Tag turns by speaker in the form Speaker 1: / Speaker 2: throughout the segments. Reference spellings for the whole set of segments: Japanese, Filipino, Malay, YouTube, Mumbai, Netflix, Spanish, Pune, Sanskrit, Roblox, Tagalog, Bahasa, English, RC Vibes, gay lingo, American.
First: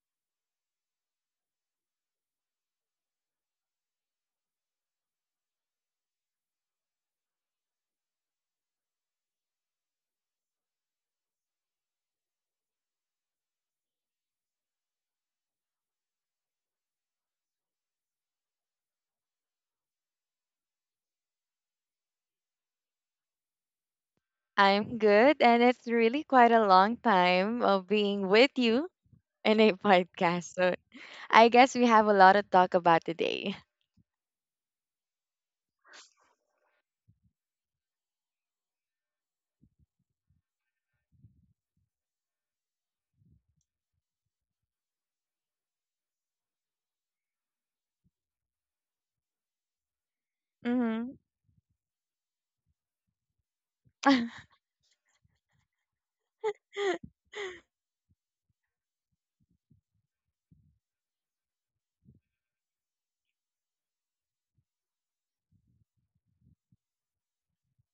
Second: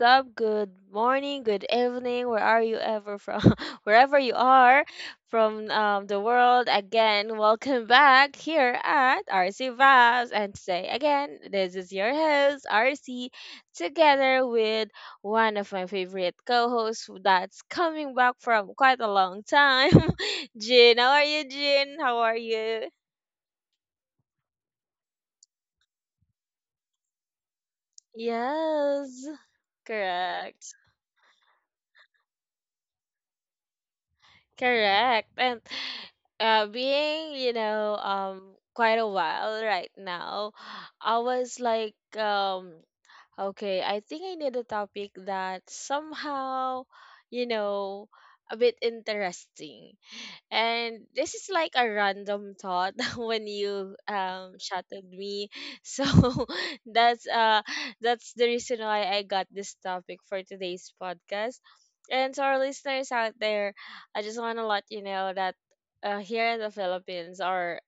Speaker 1: up? Good morning, good evening, where are you ever from? Wherever you are from the world, again, welcome back here at RC Vibes. And today, again, this is your host, RC, together with one of my favorite co hosts that's coming back from quite a long time, Jin. How are you, Jin? How are you?
Speaker 2: I'm good, and it's really quite a long time of being with you
Speaker 1: Yes,
Speaker 2: in a podcast. So
Speaker 1: correct.
Speaker 2: I guess we have a lot to talk about today.
Speaker 1: Correct. And being, quite a while right now, I was like, okay, I think I need a topic that somehow, you know, a bit interesting. And
Speaker 2: Mm-hmm.
Speaker 1: this is like a random thought when you shouted me. So that's uh that's the reason why I got this topic for today's podcast. And to our listeners out there, I just want to let you know that here in the Philippines, our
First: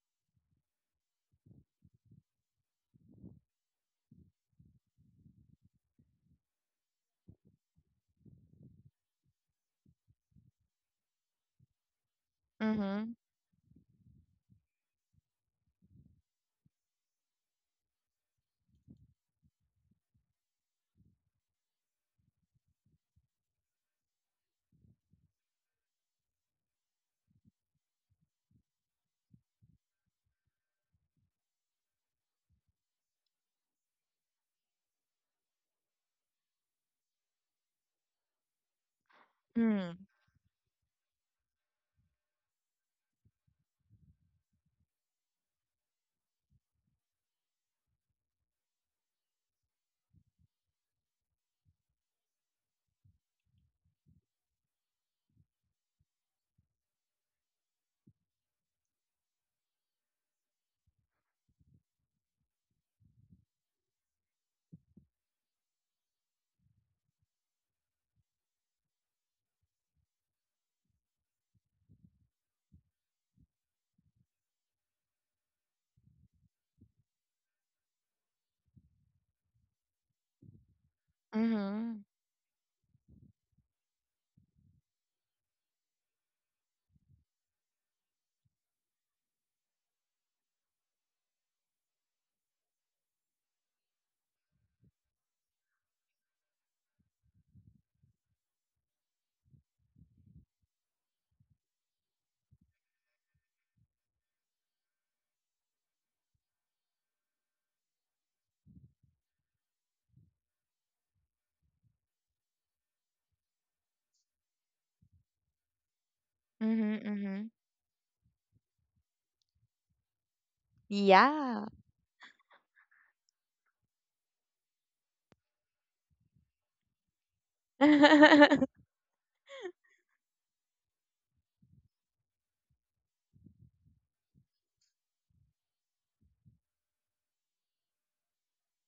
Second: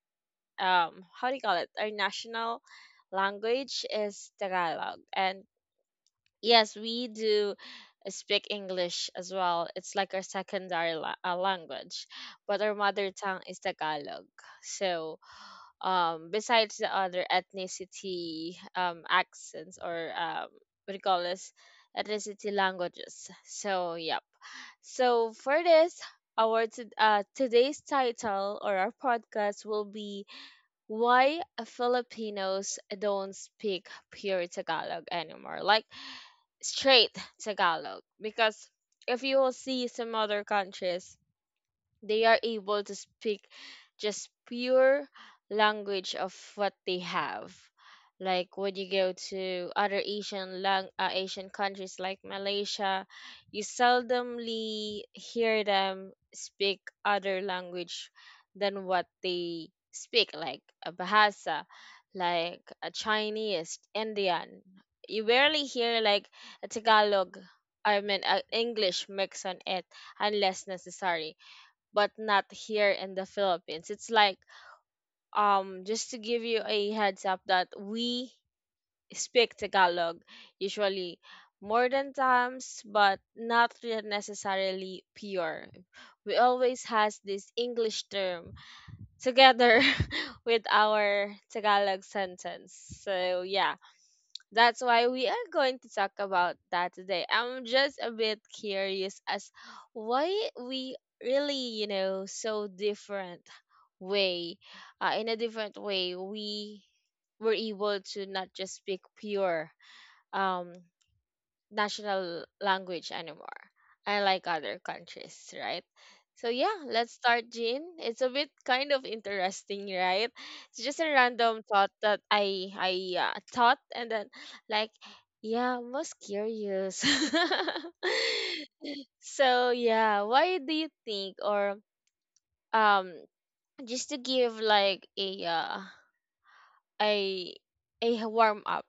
Speaker 1: how do you call it? Our national language is Tagalog, and yes, we do speak English as well. It's like our secondary language, but our mother
Speaker 2: Mm-hmm.
Speaker 1: tongue is Tagalog. So, besides the other ethnicity accents or what do you call this? Ethnicity languages. So, yep. So for this, our today's title or our podcast will be why Filipinos don't speak pure Tagalog anymore, like straight Tagalog. Because if you will see
Speaker 2: Mm-hmm.
Speaker 1: some other countries, they are able to speak just pure language of what they have. Like when you go to other Asian countries like Malaysia, you seldomly hear them speak other language than what they speak, like a Bahasa, like a Chinese, Indian. You barely hear like a Tagalog, I mean, English mix on it unless necessary but not here in the Philippines. It's like just to give you a heads up that we speak Tagalog usually more
Speaker 2: Mm-hmm.
Speaker 1: than times but not necessarily pure. We always has this English term together with our Tagalog sentence. So yeah, that's why we are going to talk about that today. I'm just a bit curious as why we really, you know, so different way. In a different way, we were able to not just speak pure um national language anymore. I like other countries, right? So yeah, let's start,
Speaker 2: Mm-hmm.
Speaker 1: Jean. It's a bit kind of interesting, right? It's just a random
Speaker 2: Yeah.
Speaker 1: thought that I thought, and then like, yeah, I'm most curious. So yeah, why do you think, or um, just to give like a warm up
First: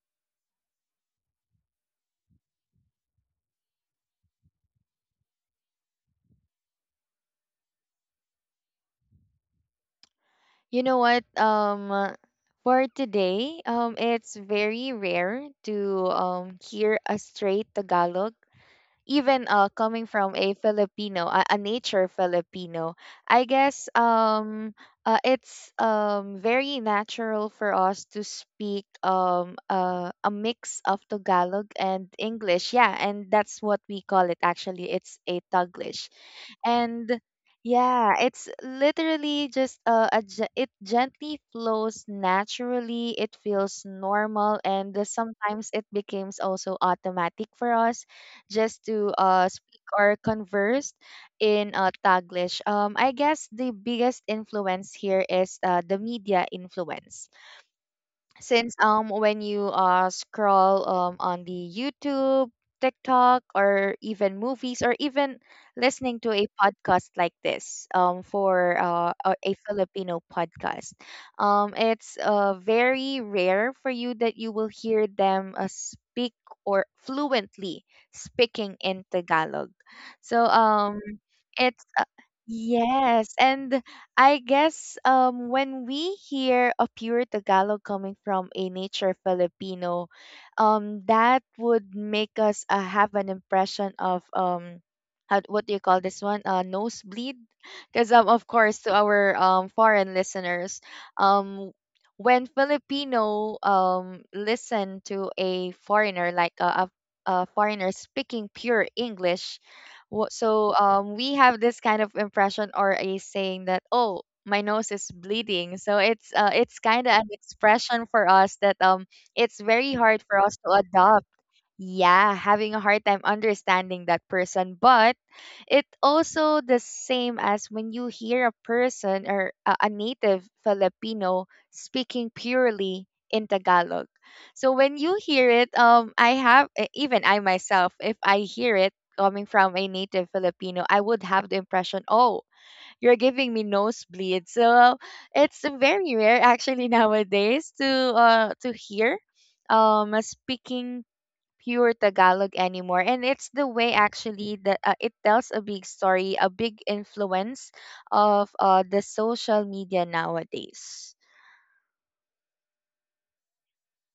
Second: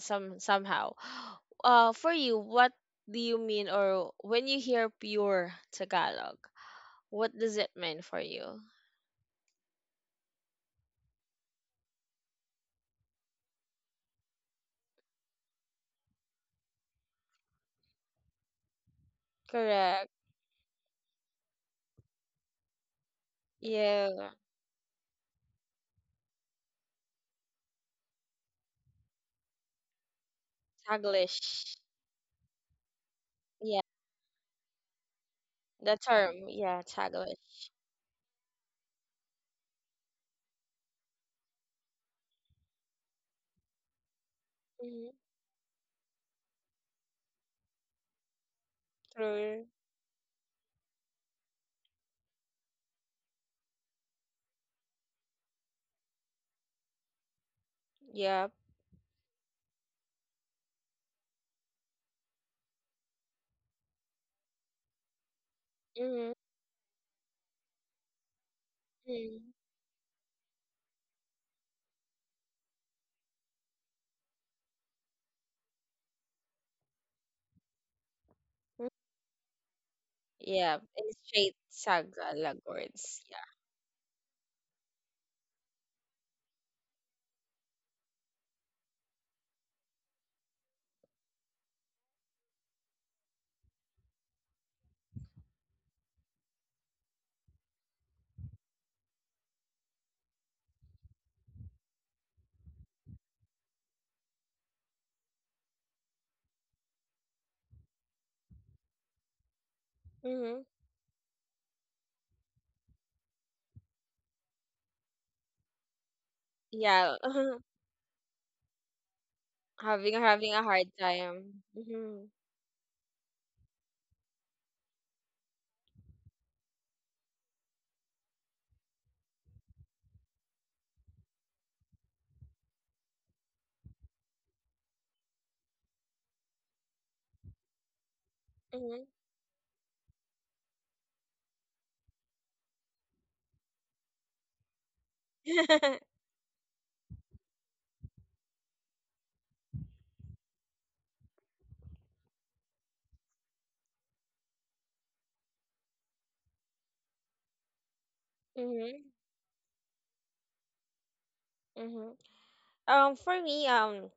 Speaker 1: somehow. For you, what do you mean, or when you hear pure Tagalog, what does it mean for you?
Speaker 2: You know what? For today, it's very rare to hear a straight Tagalog even coming
Speaker 1: Correct.
Speaker 2: from a Filipino, a nature Filipino, I guess
Speaker 1: Yeah,
Speaker 2: it's very natural for us to speak a mix of Tagalog
Speaker 1: Taglish.
Speaker 2: and English. Yeah, and that's
Speaker 1: Yeah,
Speaker 2: what we call it actually. It's a
Speaker 1: the
Speaker 2: Taglish.
Speaker 1: term. Yeah,
Speaker 2: And
Speaker 1: Taglish.
Speaker 2: yeah, it's literally just it gently flows naturally. It feels normal, and
Speaker 1: Mm-hmm.
Speaker 2: sometimes it becomes also automatic for us just to
Speaker 1: True.
Speaker 2: speak or converse in Taglish. I guess the biggest influence here is the media influence,
Speaker 1: Yeah.
Speaker 2: since when you scroll on the YouTube, TikTok, or even movies, or even listening to
Speaker 1: Mm-hmm.
Speaker 2: a podcast like this, for a
Speaker 1: Mm-hmm.
Speaker 2: Filipino podcast, it's very rare for you that you will hear them speak or fluently speaking in Tagalog. So
Speaker 1: Yeah, it's straight
Speaker 2: it's
Speaker 1: Tagalog words.
Speaker 2: yes,
Speaker 1: Yeah.
Speaker 2: and I guess when we hear a pure Tagalog coming from a nature Filipino, that would make us have an impression of how, what do you call this one? Nosebleed, because of course, to our foreign listeners, um, when Filipino listen to a foreigner, like a foreigner speaking pure English.
Speaker 1: Mm-hmm.
Speaker 2: So we have this kind of impression or a saying that, oh, my nose is bleeding. So it's it's kind of
Speaker 1: Yeah,
Speaker 2: an expression for us that it's very hard for
Speaker 1: having
Speaker 2: us
Speaker 1: a
Speaker 2: to
Speaker 1: hard
Speaker 2: adopt.
Speaker 1: time. Mm-hmm.
Speaker 2: Yeah, having a hard time understanding that person, but it also the same as when you hear a person or a native Filipino speaking purely in Tagalog. So when you hear it, even I myself, if I hear it
Speaker 1: Mm-hmm.
Speaker 2: coming from a native Filipino, I would have the impression, oh, you're giving me nosebleed. So it's very rare actually nowadays to to hear a speaking pure Tagalog anymore. And it's the way actually that it tells a big story, a big influence of the
Speaker 1: Mm-hmm.
Speaker 2: social media nowadays.
Speaker 1: Mm-hmm. For me,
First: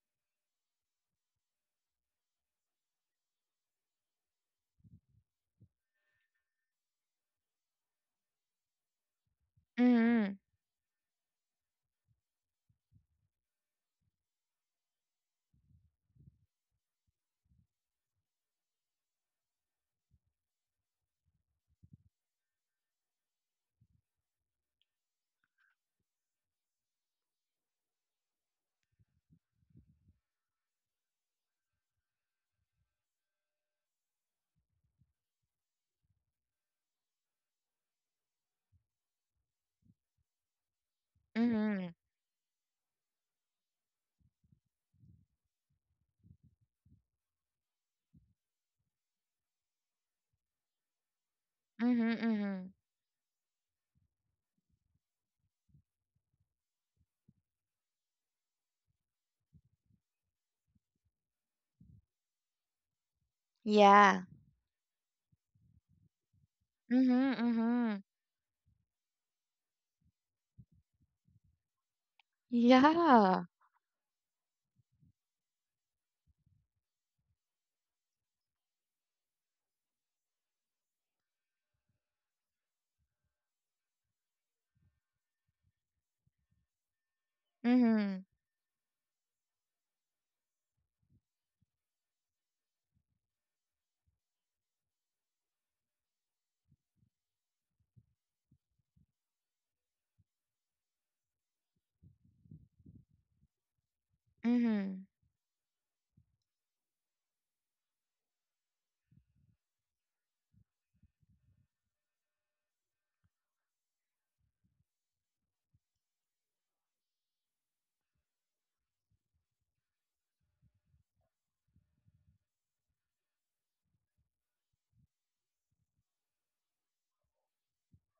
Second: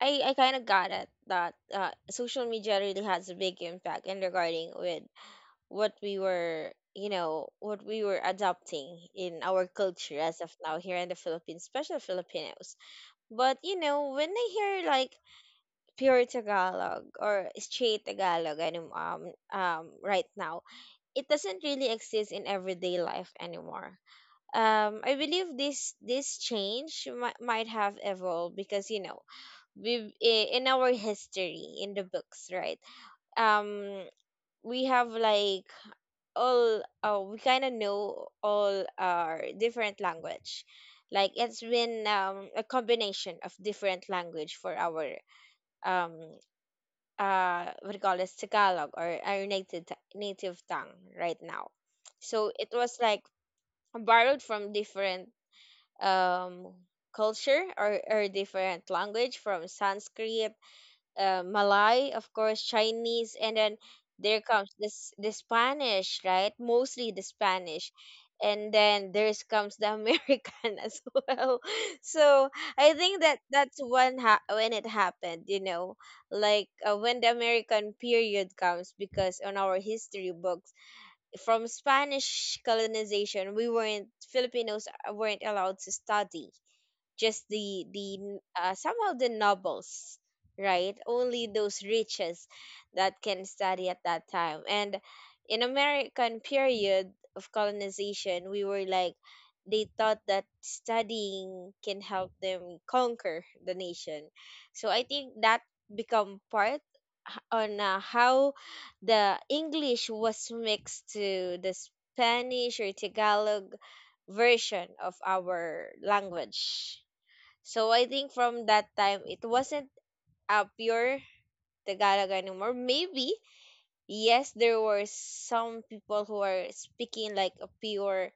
Speaker 1: I kind of got it that social media really has a big impact in regarding with what we were, you know, what we were adopting in our culture
Speaker 2: Mm-hmm.
Speaker 1: as of now here in the Philippines, especially Filipinos. But you know when I hear like pure Tagalog or straight Tagalog right now, it doesn't really exist in everyday life anymore. I believe this might have evolved because you know we in our history in the books, right, um we have like all we kind of know all our different language like it's
Speaker 2: Mm-hmm.
Speaker 1: been a combination of different language for our um what do you call this, Tagalog, or our native tongue right now.
Speaker 2: Mm-hmm.
Speaker 1: So it
Speaker 2: Mm-hmm.
Speaker 1: was like borrowed from different um culture or different language from Sanskrit, Malay, of course, Chinese, and then
Speaker 2: Yeah.
Speaker 1: there comes this the Spanish, right? Mostly the
Speaker 2: Mm-hmm.
Speaker 1: Spanish,
Speaker 2: Mm-hmm.
Speaker 1: and then there's comes the American as well. So I think that
Speaker 2: Yeah.
Speaker 1: that's when when it happened, you know, like when the American period comes, because on our history books from Spanish colonization, we weren't, Filipinos weren't allowed to study just the
Speaker 2: Mm-hmm.
Speaker 1: somehow the nobles, right, only those riches that can study at that time. And in American period of colonization we were like, they thought that studying can help them conquer the nation. So I
Speaker 2: Mm-hmm.
Speaker 1: think that become part on how the English was mixed to the Spanish or Tagalog version of our language. So I think from that time, it wasn't a pure Tagalog anymore. Maybe, yes, there were some people who are speaking like a pure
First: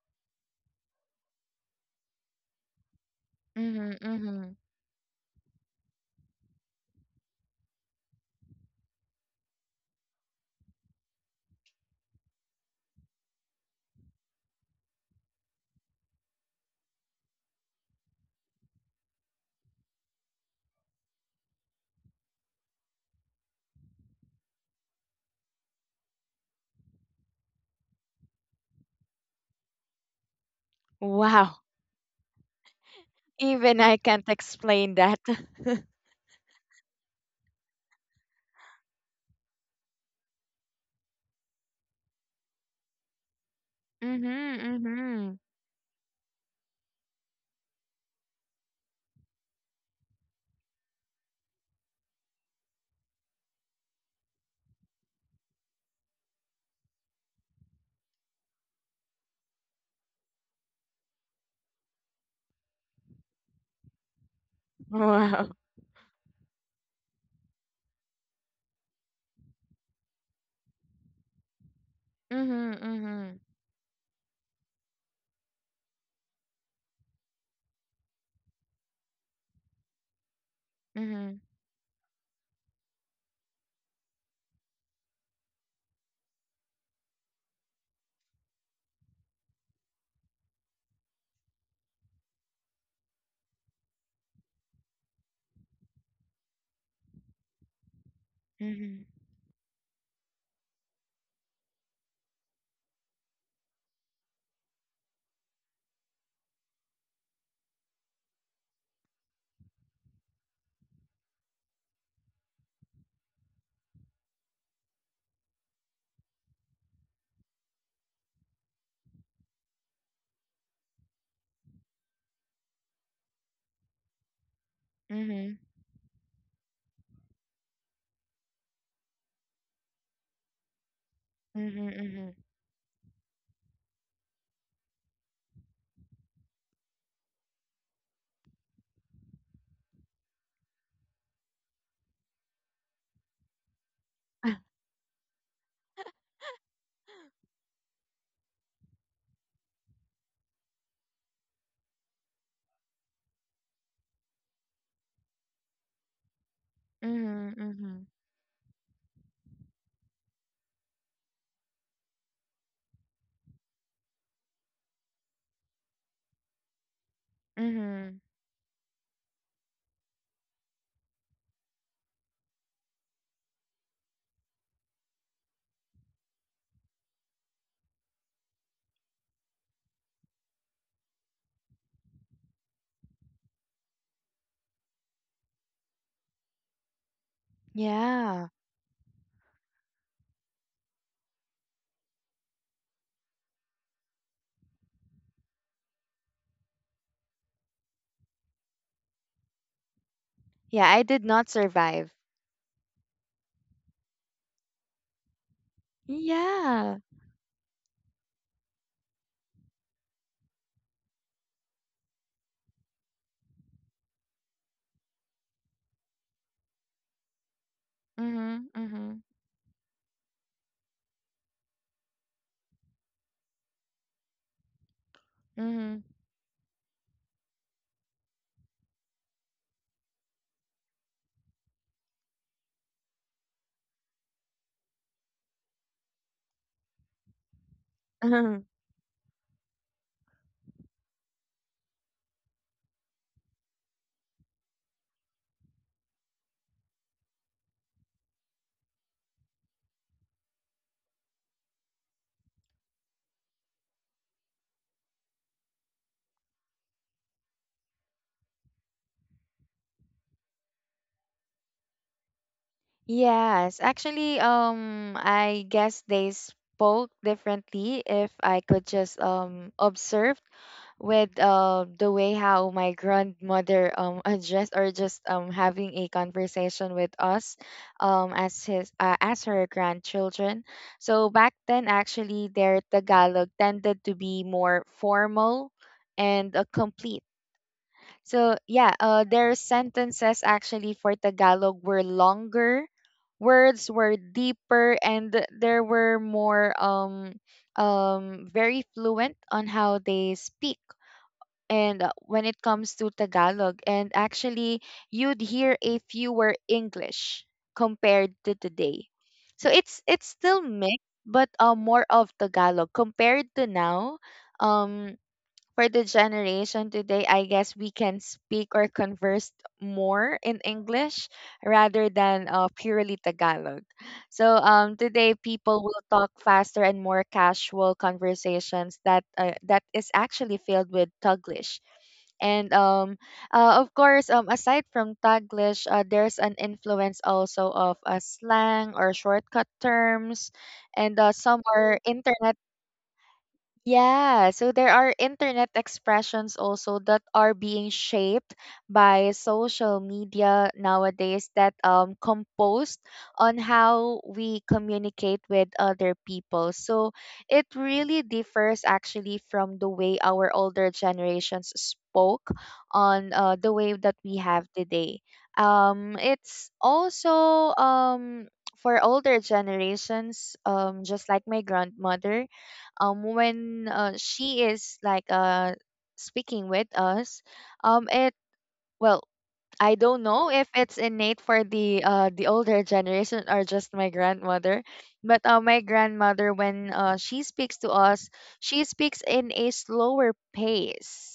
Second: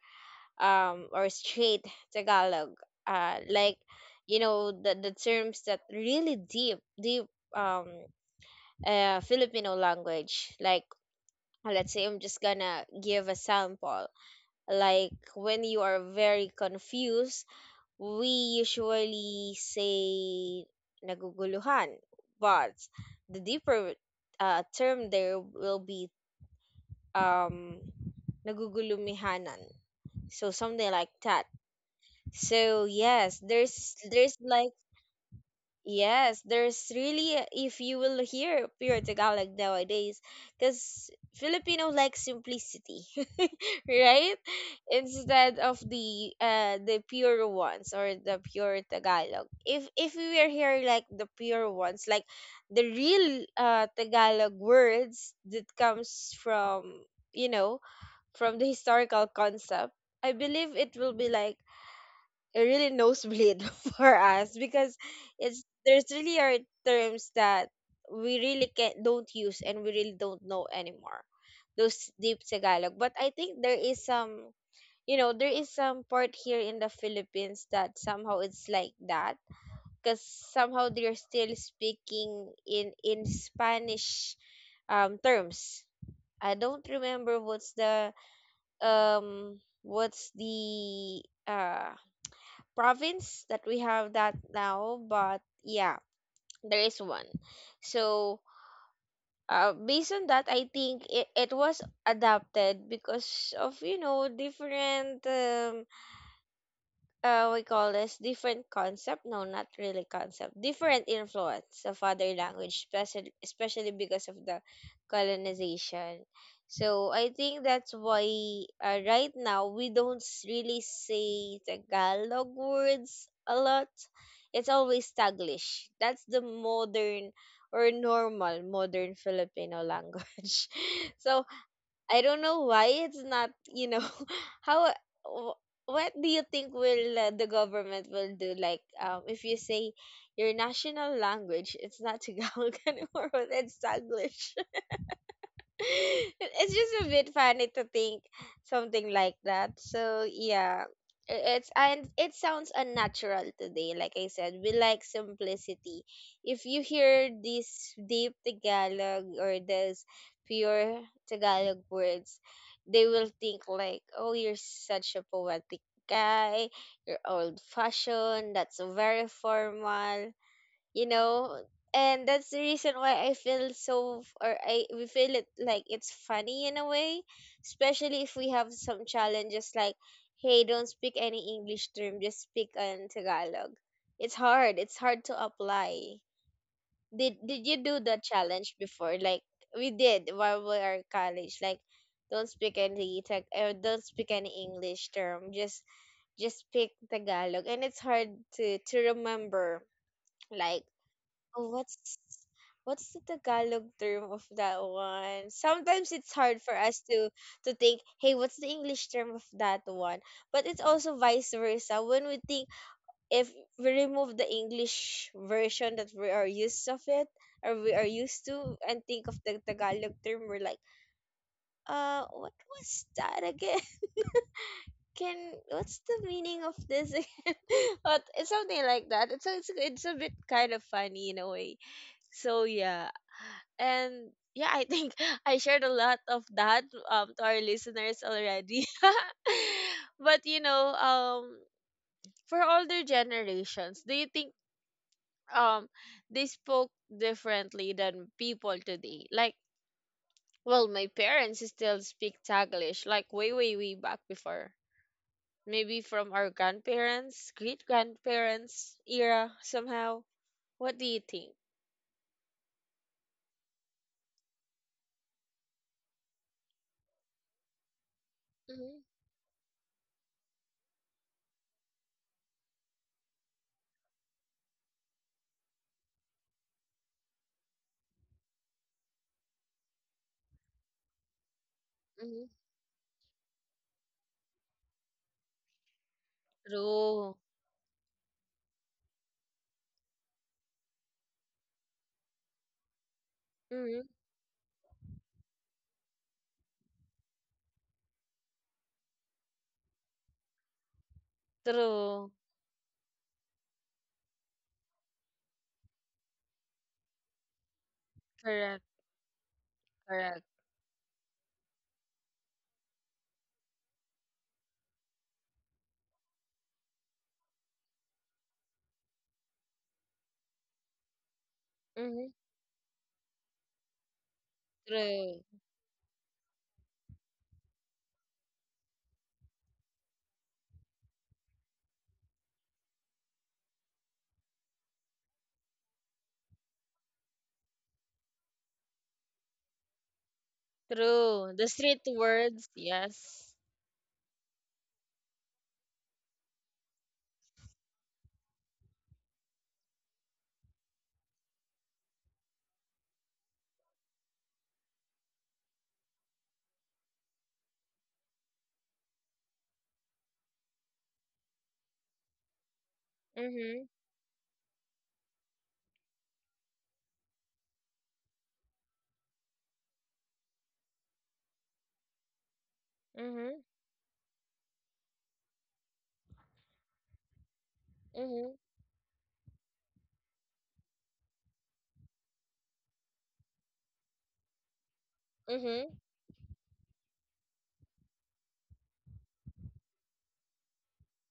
Speaker 1: or straight Tagalog. Like,
Speaker 2: Mm-hmm.
Speaker 1: you
Speaker 2: Mm-hmm.
Speaker 1: know, the terms that really deep um, Filipino language. Like, let's say I'm just gonna give a sample. Like, when you are very confused we usually say naguguluhan, but the deeper term there will be, um, nagugulumihanan. So something like that.
Speaker 2: Wow.
Speaker 1: So yes,
Speaker 2: Even I can't
Speaker 1: there's like
Speaker 2: explain that.
Speaker 1: yes, there's really if you will hear pure Tagalog nowadays, because Filipino likes simplicity,
Speaker 2: Mm-hmm,
Speaker 1: right?
Speaker 2: mm-hmm.
Speaker 1: Instead of the pure ones or the pure Tagalog. If we were here like the pure ones, like the real Tagalog words that comes from, you know, from the historical concept, I believe it will be like a really nosebleed for us because
Speaker 2: Wow.
Speaker 1: it's there's really are terms that we really can don't use and we really don't know anymore. Those deep
Speaker 2: Mm-hmm,
Speaker 1: Tagalog. But I
Speaker 2: mm-hmm,
Speaker 1: think there is some, you know, there is some part here in the Philippines that somehow it's like that because somehow they're
Speaker 2: mm-hmm,
Speaker 1: still speaking in Spanish terms. I don't remember what's the province that we have that now, but yeah, there is one. So,
Speaker 2: mm-hmm,
Speaker 1: based on that, I think it was adapted because of, you know, different we call this different concept. No, not really concept. Different influence of other language, especially because of the colonization. So I think that's why right now we don't really say Tagalog words a lot. It's always
Speaker 2: mm-hmm,
Speaker 1: Taglish. That's the modern or normal modern Filipino language. So
Speaker 2: mm-hmm, mm-hmm.
Speaker 1: I don't know why it's not, you know, how wh- what do you think will the government will do, like if you say your national language it's not Tagalog anymore but it's Taglish. It's just a bit funny to think something like that. So yeah, it's and it sounds unnatural today. Like I said, we like simplicity. If you hear
Speaker 2: Mhm,
Speaker 1: this
Speaker 2: mhm,
Speaker 1: deep Tagalog or this pure Tagalog words, they will think like, "Oh, you're such a poetic guy. You're old
Speaker 2: mhm.
Speaker 1: fashioned. That's very formal." You know, and that's the reason why I feel so f- or I we feel it like it's funny in a way, especially if we have some challenges like, hey, don't speak any English term, just speak in Tagalog. It's hard, it's hard to apply. Did you do the
Speaker 2: Yeah.
Speaker 1: challenge before? Like we did while we are in college, like don't speak any tag or don't speak any English term, just speak Tagalog. And it's hard to remember,
Speaker 2: Yeah,
Speaker 1: like,
Speaker 2: I did not
Speaker 1: oh,
Speaker 2: survive.
Speaker 1: what's the Tagalog term of that one? Sometimes it's hard for
Speaker 2: Yeah.
Speaker 1: us to think, hey, what's the English term of that one? But it's also vice versa. When we think, if we remove the English version that we are used of it or we are used
Speaker 2: Mhm,
Speaker 1: to and
Speaker 2: mhm,
Speaker 1: think of the Tagalog term, we're like, what was that again? Can,
Speaker 2: mhm.
Speaker 1: what's the meaning of this again? But it's something like that. It's a bit kind of funny in a way. So yeah, and yeah, I think I shared a lot of that to our listeners
Speaker 2: Mhm.
Speaker 1: already. But you know, for older generations, do you think um they spoke differently than people today? Like, well, my parents still speak Taglish like way back before. Maybe from our grandparents, great grandparents era somehow, what do you think?
Speaker 2: Yes, actually, I guess they spoke differently if I could just
Speaker 1: Mm-hmm.
Speaker 2: observe with the way how my grandmother addressed or just having a conversation with us as her grandchildren. So back then, actually,
Speaker 1: Mm-hmm.
Speaker 2: their Tagalog tended to be more formal and complete.
Speaker 1: True.
Speaker 2: So yeah, their sentences actually for Tagalog were longer, words were
Speaker 1: Mm-hmm.
Speaker 2: deeper, and there were more very fluent on how they speak, and when
Speaker 1: True.
Speaker 2: it comes to Tagalog. And actually, you'd hear a fewer English compared to
Speaker 1: Correct.
Speaker 2: today. So it's
Speaker 1: Correct.
Speaker 2: still mixed, but more of Tagalog compared to now. Um, for the generation today, I guess we can speak or converse more in English rather
Speaker 1: Mm-hmm.
Speaker 2: than purely Tagalog. So today
Speaker 1: True.
Speaker 2: people will talk faster and more casual conversations that that is actually filled with Tuglish, and of course, aside from Taglish, there's an influence also of slang or shortcut terms, and some
Speaker 1: True. The
Speaker 2: are
Speaker 1: street
Speaker 2: internet.
Speaker 1: words, yes.
Speaker 2: Yeah, so there are internet expressions also that are being shaped by social media nowadays that composed on how we communicate with other people. So it really differs actually from the way our older generations spoke on the
Speaker 1: Mm-hmm.
Speaker 2: way that we have today. It's also for older generations, just like my grandmother,
Speaker 1: Mm-hmm.
Speaker 2: when she is like speaking with us. It
Speaker 1: Mm-hmm.
Speaker 2: Well, I don't know if it's innate for the older generation or just my grandmother, but my
Speaker 1: Mm-hmm.
Speaker 2: grandmother, when she speaks to us, she speaks in a slower pace,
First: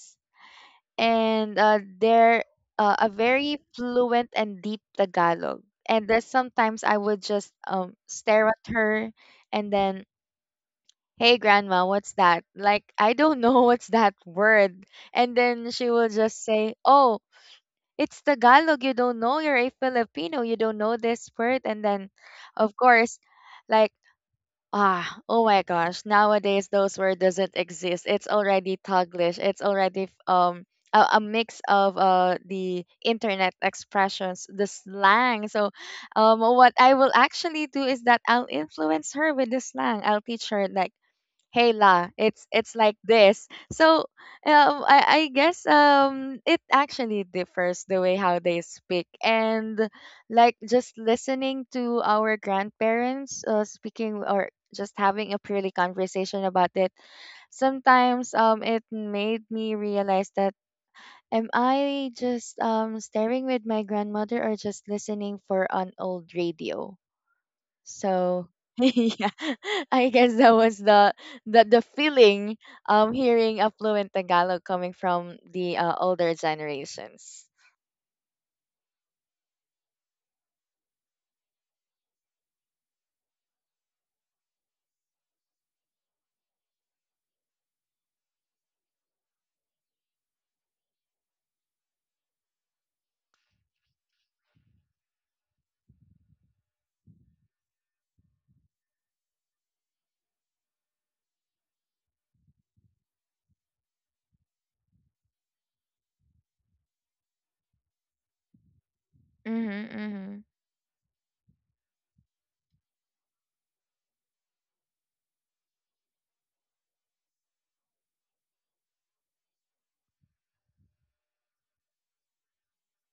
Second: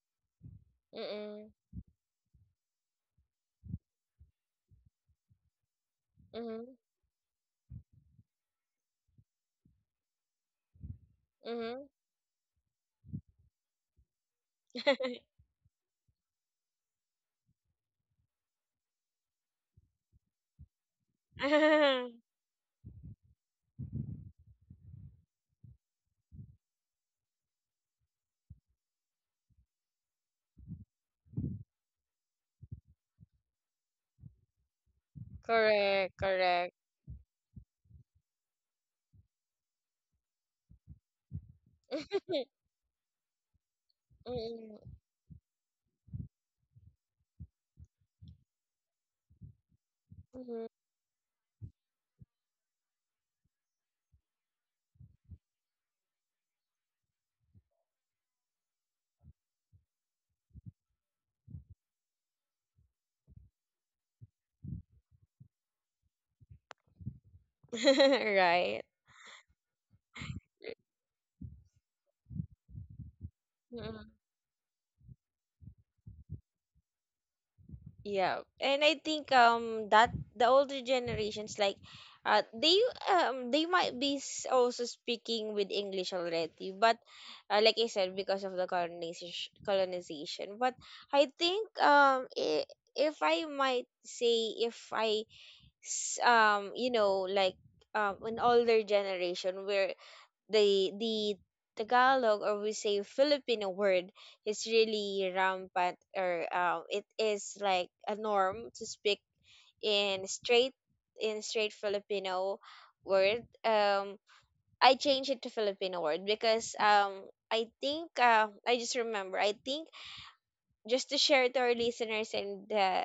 Speaker 2: and they're a very fluent and deep Tagalog. And there's
Speaker 1: Mm-hmm. Mm-hmm.
Speaker 2: sometimes I would just stare at her, and then, "Hey
Speaker 1: Mm-hmm.
Speaker 2: grandma, what's that? Like, I don't know what's that word?" And then she will just say, "Oh, it's Tagalog. You don't know? You're a Filipino, you don't know this word?" And then, of course, like, "Ah, oh my gosh, nowadays those word doesn't exist. It's already Taglish. It's already a mix of the internet expressions, the slang." So
Speaker 1: Correct.
Speaker 2: what
Speaker 1: Correct.
Speaker 2: I, will actually do is that I'll influence her with the slang. I'll teach her like, "Hey la, it's like this." So
Speaker 1: Mm-hmm.
Speaker 2: I guess it actually differs the way how they speak, and like just listening to our grandparents speaking or just having a purely conversation about it, sometimes it made me realize that, am I just staring with my grandmother or just listening for an old radio?
Speaker 1: Mm-hmm.
Speaker 2: So
Speaker 1: Right.
Speaker 2: yeah, I guess that was the feeling, hearing a fluent Tagalog coming from the older generations.
Speaker 1: Yeah, and I think that the older generations like uh they they might be also speaking with English already, but like I said because of the colonization. But I think I if I might say, if I you know, like an older generation where the Tagalog, or we say Filipino word, is really rampant or it is like a norm to speak
Speaker 2: Mhm,
Speaker 1: in
Speaker 2: mhm,
Speaker 1: straight, in straight Filipino word. I changed it to Filipino word because I think I just remember, I think just to share to our listeners and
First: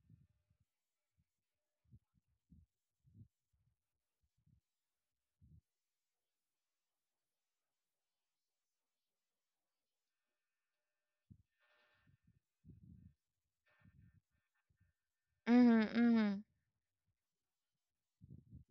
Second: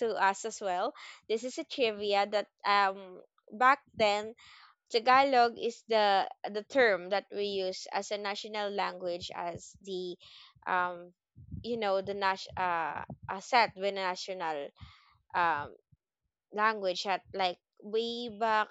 Speaker 1: to us as well. This is a trivia that back then Tagalog is the term that we use as a national language as the um you know the nas a set with a national um
Speaker 2: mhm, mhm,
Speaker 1: language at like way back,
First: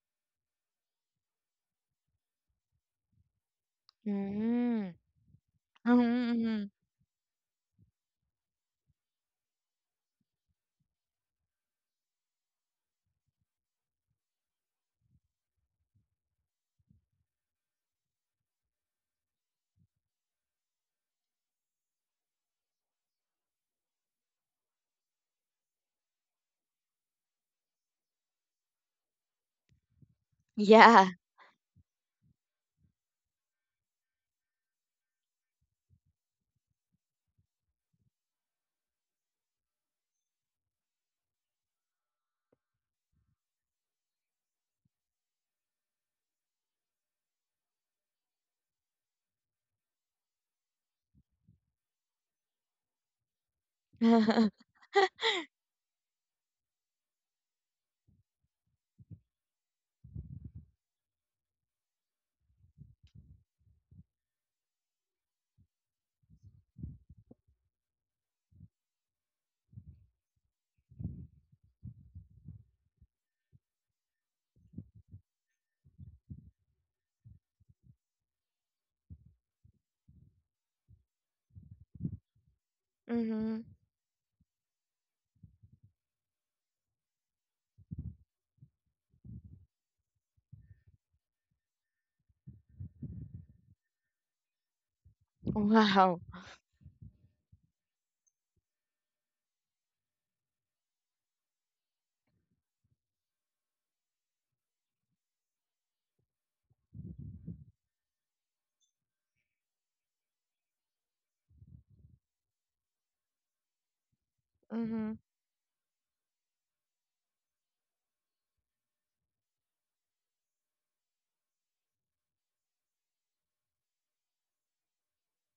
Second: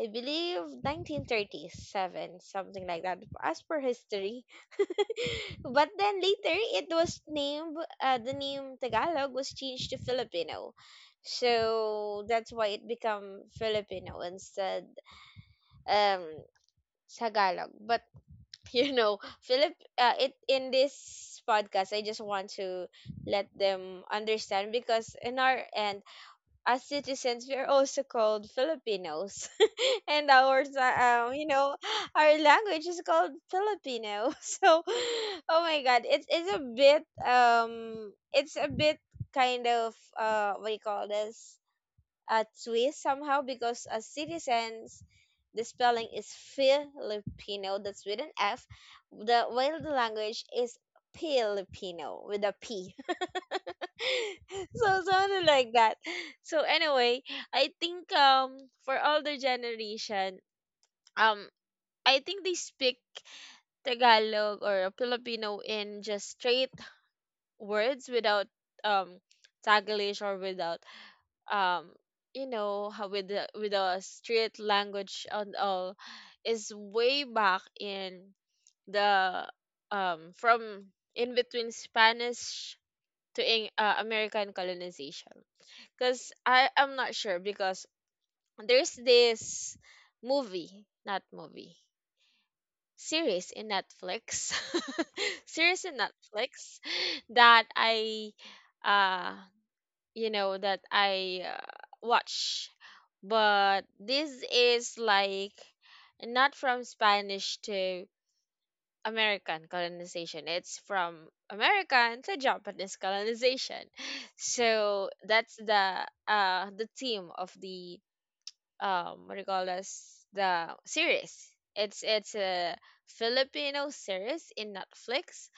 Speaker 1: I believe 1937, something like that as per history.
Speaker 2: mhm,
Speaker 1: But then
Speaker 2: mhm,
Speaker 1: later
Speaker 2: mhm.
Speaker 1: it was named the name Tagalog was changed to Filipino, so that's why it become Filipino instead um Tagalog. But you know philip it in this podcast I just want to let them understand because in our end, as citizens, we are also called Filipinos, and our
Speaker 2: Yeah.
Speaker 1: sa- you know our language is called Filipino. So oh my God, it's a bit it's a bit kind of what do you call this, a twist somehow, because as citizens, the spelling is Filipino, that's with an F, the while the language is Filipino with a P. So something like that. So anyway, I think for older generation, um I think they speak Tagalog or Filipino in just straight words without um Taglish or without um you know, how with the street language and all, is way back in the from in between Spanish to
Speaker 2: Mhm.
Speaker 1: American colonization, because I am not sure, because there's this movie, not movie, series in Netflix, series in
Speaker 2: Wow.
Speaker 1: Netflix that I uh you know that I watch, but this is like not from Spanish to American colonization. It's from American to Japanese colonization. So
Speaker 2: Mhm,
Speaker 1: that's the theme of the what do you call this, the series. It's a Filipino series in Netflix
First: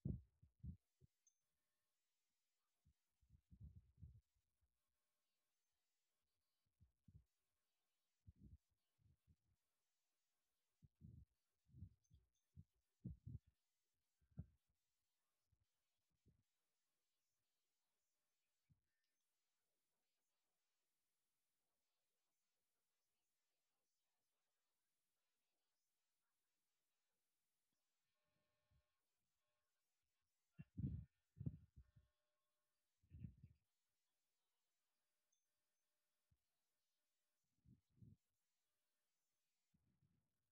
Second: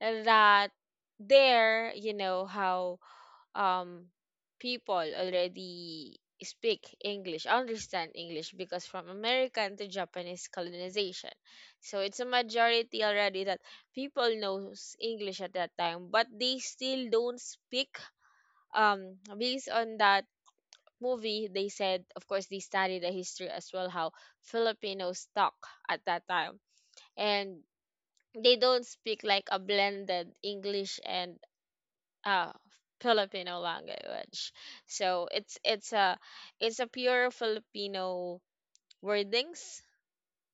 Speaker 1: that there, you know how um people already speak English, understand English, because from American to Japanese colonization. So it's a majority already that people knows English at that time, but they still don't speak. Based on that movie, they said, of course, they study the history as well, how Filipinos talk at that time, and they don't speak like a blended English and oh, Filipino language. So it's a it's a pure Filipino wordings.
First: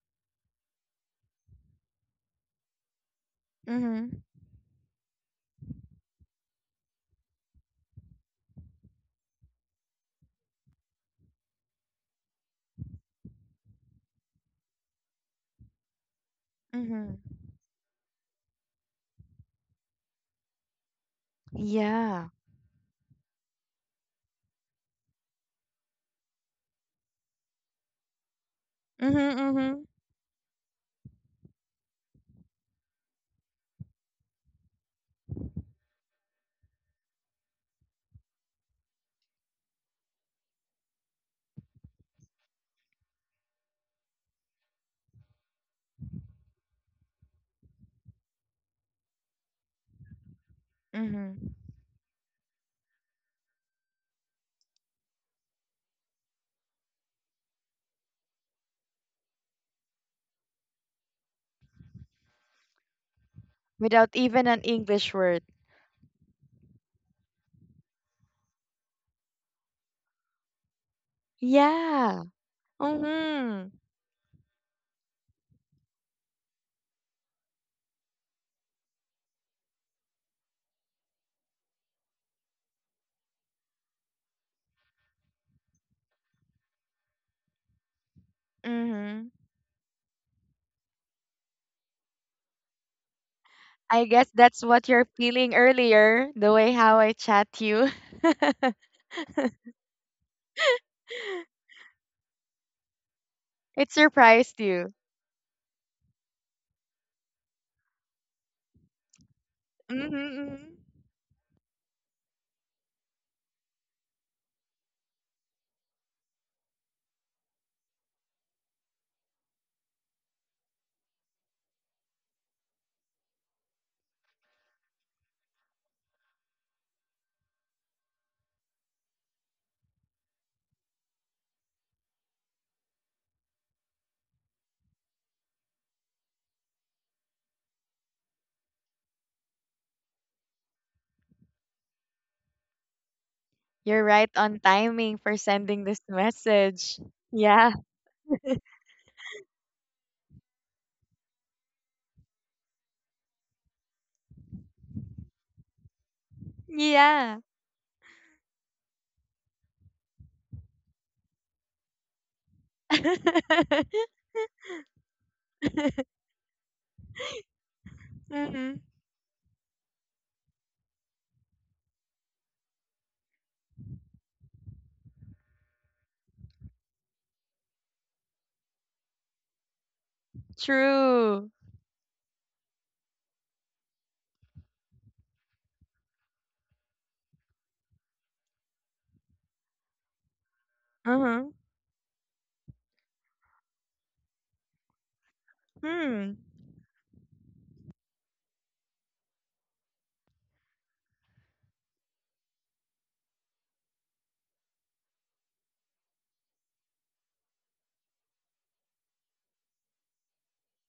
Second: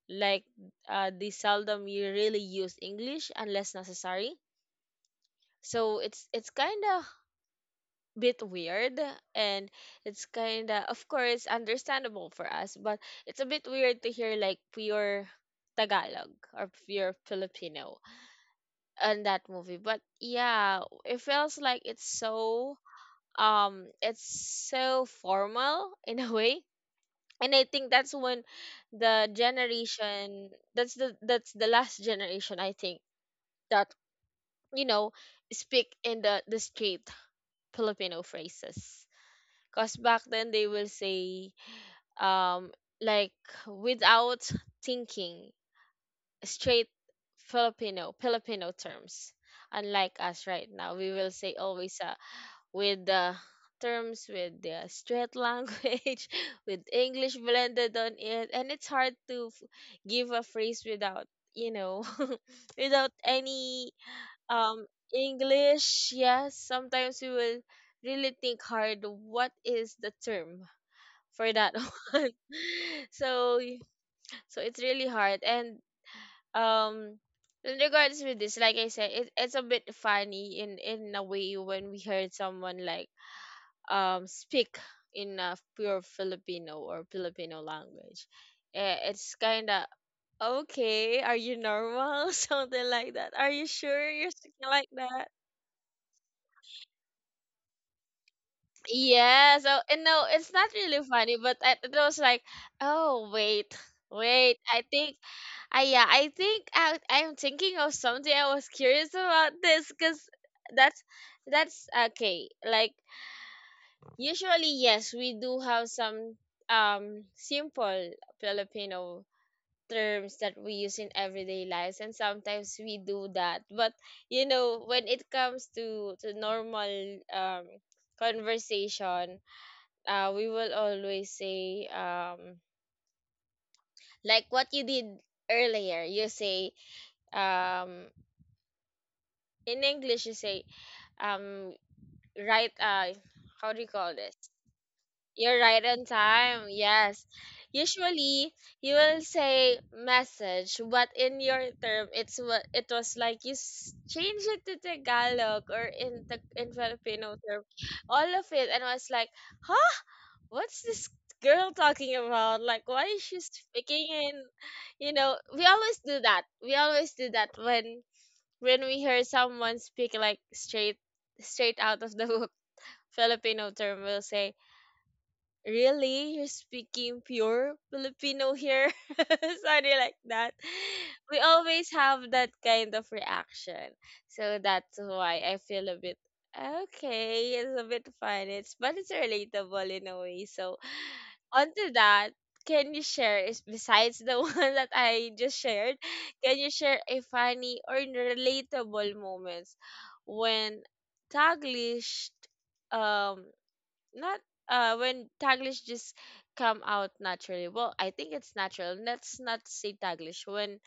Speaker 1: Like they seldom you really use English unless
Speaker 2: mhm,
Speaker 1: necessary. So it's kind of bit weird, and it's kind of course understandable for us, but it's a bit weird to hear like pure Tagalog or pure
Speaker 2: mhm.
Speaker 1: Filipino in that movie. But yeah, it feels like
Speaker 2: Yeah.
Speaker 1: it's so formal in a way. And I think that's when the
Speaker 2: Mhm, mhm,
Speaker 1: generation, that's the last generation, I think, that you know, speak in the straight Filipino phrases, because back then they will say um like without thinking straight Filipino terms, unlike us right now, we will
Speaker 2: mhm.
Speaker 1: say always with the terms, with the straight language, with English blended on it, and it's hard to give a phrase without, you know, without any
Speaker 2: Without even an
Speaker 1: um
Speaker 2: English word.
Speaker 1: English. Yes, sometimes we will really think hard. What is the term for that
Speaker 2: Yeah.
Speaker 1: one? So
Speaker 2: Mhm.
Speaker 1: it's really hard. And um in regards with this, like I said it, it's a bit funny in a way when we heard someone like speak in a pure Filipino or Filipino language. Eh,
Speaker 2: Mhm.
Speaker 1: it's kind of okay. Are you normal? Something like that. Are you
Speaker 2: I
Speaker 1: sure
Speaker 2: guess
Speaker 1: you're
Speaker 2: that's
Speaker 1: speaking
Speaker 2: what
Speaker 1: like
Speaker 2: you're
Speaker 1: that?
Speaker 2: feeling earlier, the way how I chat you.
Speaker 1: Yeah, so and no, it's not really funny, but I, it was like, oh wait,
Speaker 2: It surprised
Speaker 1: wait. I
Speaker 2: you.
Speaker 1: think, I think I'm thinking of something. I was curious about this because
Speaker 2: Mm-hmm.
Speaker 1: that's okay. Like usually, yes, we do have some simple Filipino terms that we use in everyday lives, and sometimes we do that. But you know, when it comes to normal um conversation, we will always say like what you did earlier. You say um in English you say um right, how do you
Speaker 2: You're
Speaker 1: call
Speaker 2: right
Speaker 1: this?
Speaker 2: on timing for
Speaker 1: You're right
Speaker 2: sending this
Speaker 1: on time.
Speaker 2: message.
Speaker 1: Yes.
Speaker 2: Yeah.
Speaker 1: Usually you will say message, but in your term it's what it was like you change it to Tagalog or in the in Filipino
Speaker 2: Yeah.
Speaker 1: term. All of it, and I was like, "Huh? What's this girl talking about? Like why is she speaking in, you know, we always do that. We always do that
Speaker 2: Hmm.
Speaker 1: when we hear someone speak like straight out of the book." Filipino term, we will say, really, you're speaking pure Filipino here. Sorry like that. We
Speaker 2: True.
Speaker 1: always have that kind of reaction. So that's why I feel a bit okay, it's a bit fun, it's but it's relatable in a way. So
Speaker 2: Uh-huh.
Speaker 1: onto that, can you share, is, besides the one that I just shared,
Speaker 2: Hmm.
Speaker 1: can you share a funny or relatable moments when Taglish um not when Taglish just come out naturally. Well, I think it's natural. Let's not say Taglish. When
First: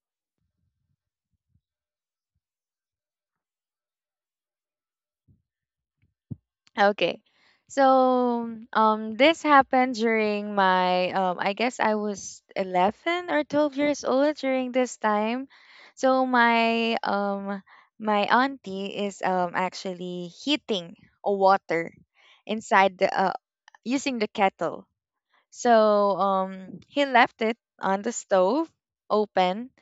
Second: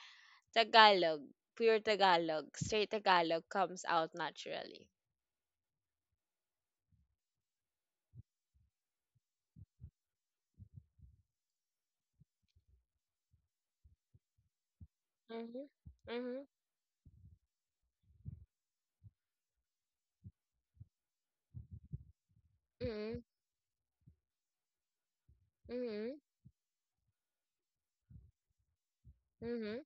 Speaker 1: Tagalog, pure Tagalog, straight Tagalog comes out naturally.
Speaker 2: Okay. So this happened during my I guess I was 11 or 12 years old during this time.
Speaker 1: Mhm.
Speaker 2: So
Speaker 1: Mhm.
Speaker 2: my auntie is actually heating a water inside the
Speaker 1: Mhm.
Speaker 2: using the kettle.
Speaker 1: Mhm.
Speaker 2: So he left it on the stove open,
Speaker 1: Mhm.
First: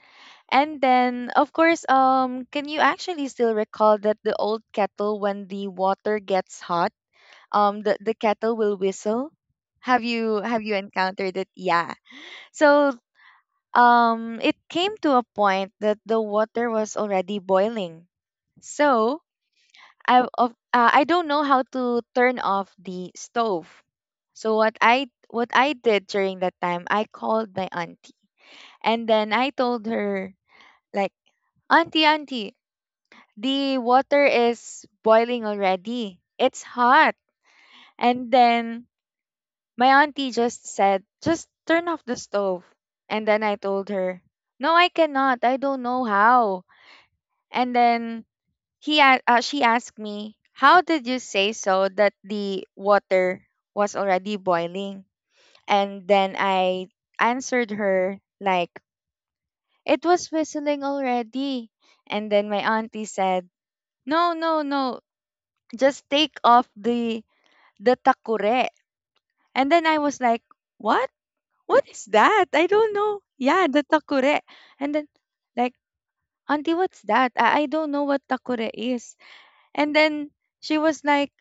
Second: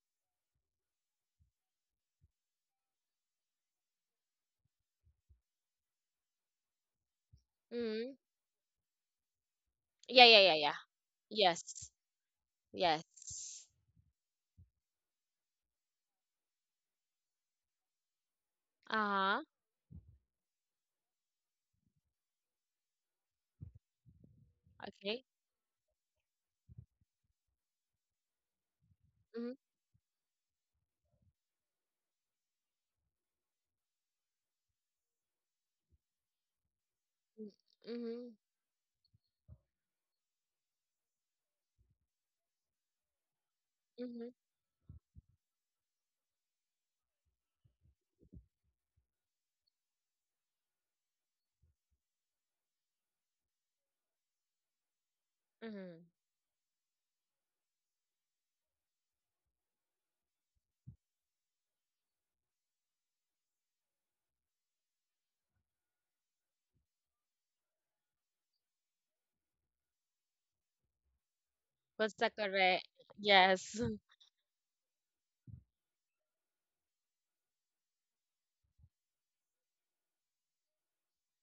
Speaker 2: and then, of course, can you actually still recall that the old kettle, when the water gets hot, the
Speaker 1: Mhm.
Speaker 2: kettle will whistle? have
Speaker 1: Yeah,
Speaker 2: you
Speaker 1: yeah, yeah,
Speaker 2: have you
Speaker 1: yeah.
Speaker 2: encountered it? Yeah.
Speaker 1: Yes.
Speaker 2: So
Speaker 1: Yes.
Speaker 2: it came to a point that the water was already boiling. So
Speaker 1: Uh-huh.
Speaker 2: I don't know how to turn off the stove. So what i
Speaker 1: Okay.
Speaker 2: what i did during that time, I called my auntie, and then I
Speaker 1: Mhm.
Speaker 2: told her, like, "Auntie, auntie, the water is boiling already, it's hot."
Speaker 1: Mhm.
Speaker 2: And
Speaker 1: Mhm.
Speaker 2: then my auntie just said, "Just turn off the stove." And then I told her,
Speaker 1: Mhm.
Speaker 2: "No, I cannot. I don't know how." And then she asked me, "How did you say so that the water was already boiling?"
Speaker 1: Mhm.
Speaker 2: And then I answered her like, "It was whistling already." And then my auntie said, "No, no, no, just take off the takure." And then I was like, "What? What is
Speaker 1: What's the
Speaker 2: that? I
Speaker 1: correct?
Speaker 2: don't know." Yeah,
Speaker 1: Yes.
Speaker 2: the takure. And then, like, "Auntie, what's that? I don't know what takure is." And then she was like,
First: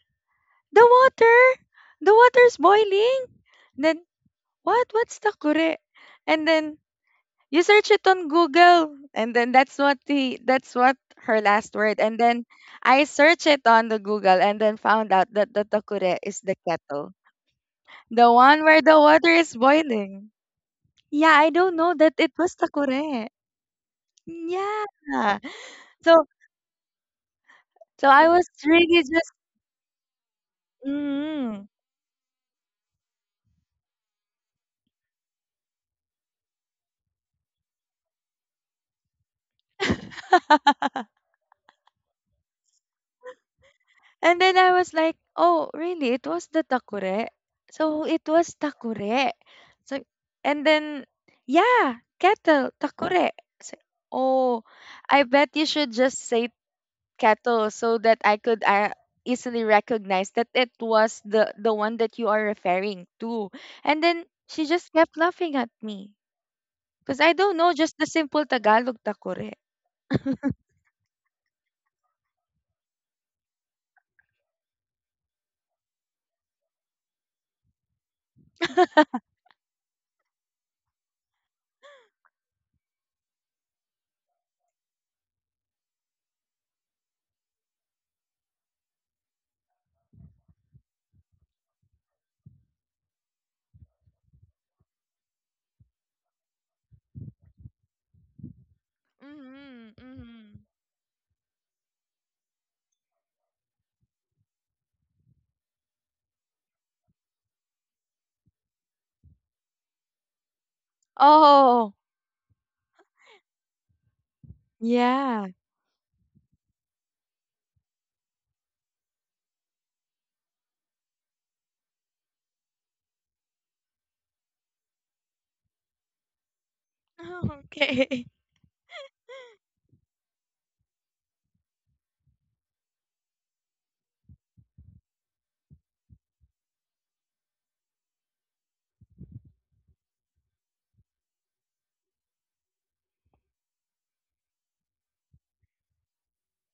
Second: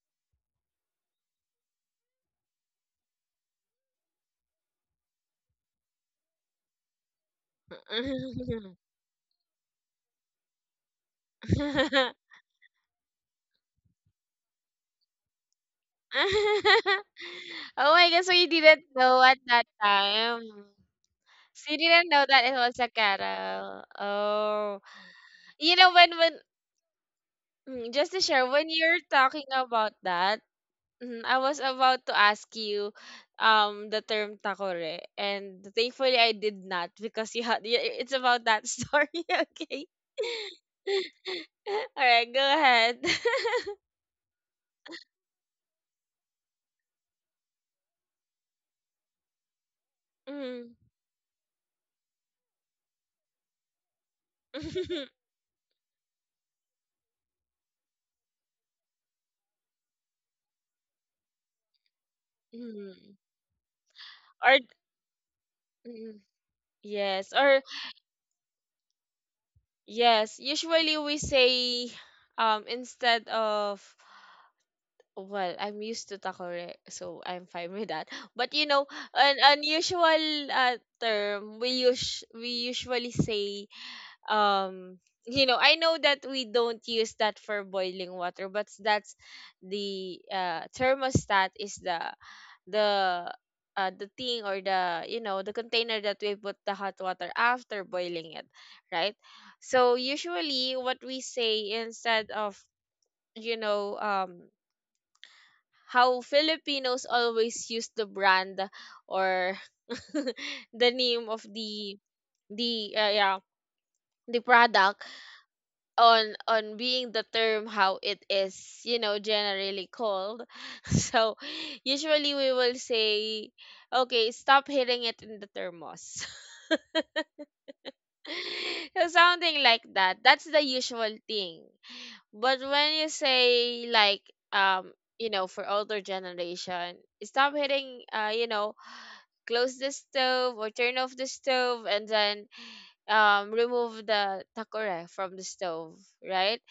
Speaker 2: "The water! The water's boiling!" Then, "What? What's takure?" And then, "You search it on Google." And then that's what her last word. And then I searched it on the Google and then found out that the takure is the kettle.
Speaker 1: Oh my God,
Speaker 2: The
Speaker 1: so you
Speaker 2: one where
Speaker 1: didn't
Speaker 2: the
Speaker 1: know
Speaker 2: water
Speaker 1: at
Speaker 2: is
Speaker 1: that
Speaker 2: boiling.
Speaker 1: time.
Speaker 2: Yeah, I
Speaker 1: So
Speaker 2: don't
Speaker 1: you
Speaker 2: know
Speaker 1: didn't
Speaker 2: that
Speaker 1: know
Speaker 2: it
Speaker 1: that it
Speaker 2: was
Speaker 1: was a
Speaker 2: takure.
Speaker 1: carol. Oh.
Speaker 2: Yeah.
Speaker 1: You know,
Speaker 2: So
Speaker 1: when, mm,
Speaker 2: so
Speaker 1: just to
Speaker 2: I
Speaker 1: share,
Speaker 2: was
Speaker 1: when you're
Speaker 2: really just
Speaker 1: talking about that, mm, I was
Speaker 2: mm.
Speaker 1: about to ask you the term takore, and thankfully I did not because you had it's about that story. Okay. All right, go ahead.
Speaker 2: And then I was like, "Oh, really? It was the takure?" So it was takure. So and
Speaker 1: Mm.
Speaker 2: then yeah, kettle takure. So, oh, I bet you should just say kettle so that I could easily recognize that it was the one that you are referring
Speaker 1: Mm.
Speaker 2: to. And then
Speaker 1: Or
Speaker 2: she just kept laughing at me
Speaker 1: mm.
Speaker 2: because
Speaker 1: Yes,
Speaker 2: I don't
Speaker 1: or
Speaker 2: know just the simple Tagalog takure.
Speaker 1: yes, usually we say instead of well, I'm used to takore, so I'm fine with that. But you know, an unusual term we us we usually say um you know, I know that we don't use that for boiling water, but that's the thermostat is the the thing or the you know, the container that we put the hot water after boiling it, right?
Speaker 2: Mhm,
Speaker 1: So
Speaker 2: mhm.
Speaker 1: usually what we say instead of, you know, how Filipinos always use the brand or the name of
Speaker 2: Oh.
Speaker 1: the yeah, the product,
Speaker 2: Yeah.
Speaker 1: on being the term how it is, you know, generally called. So usually we will say, okay, stop hitting it in the thermos.
Speaker 2: Okay.
Speaker 1: So something like that, that's the usual thing. But when you say like, um you know, for older generation, stop hitting, you know, close the stove or turn off the stove, and then remove the takore from the stove, right?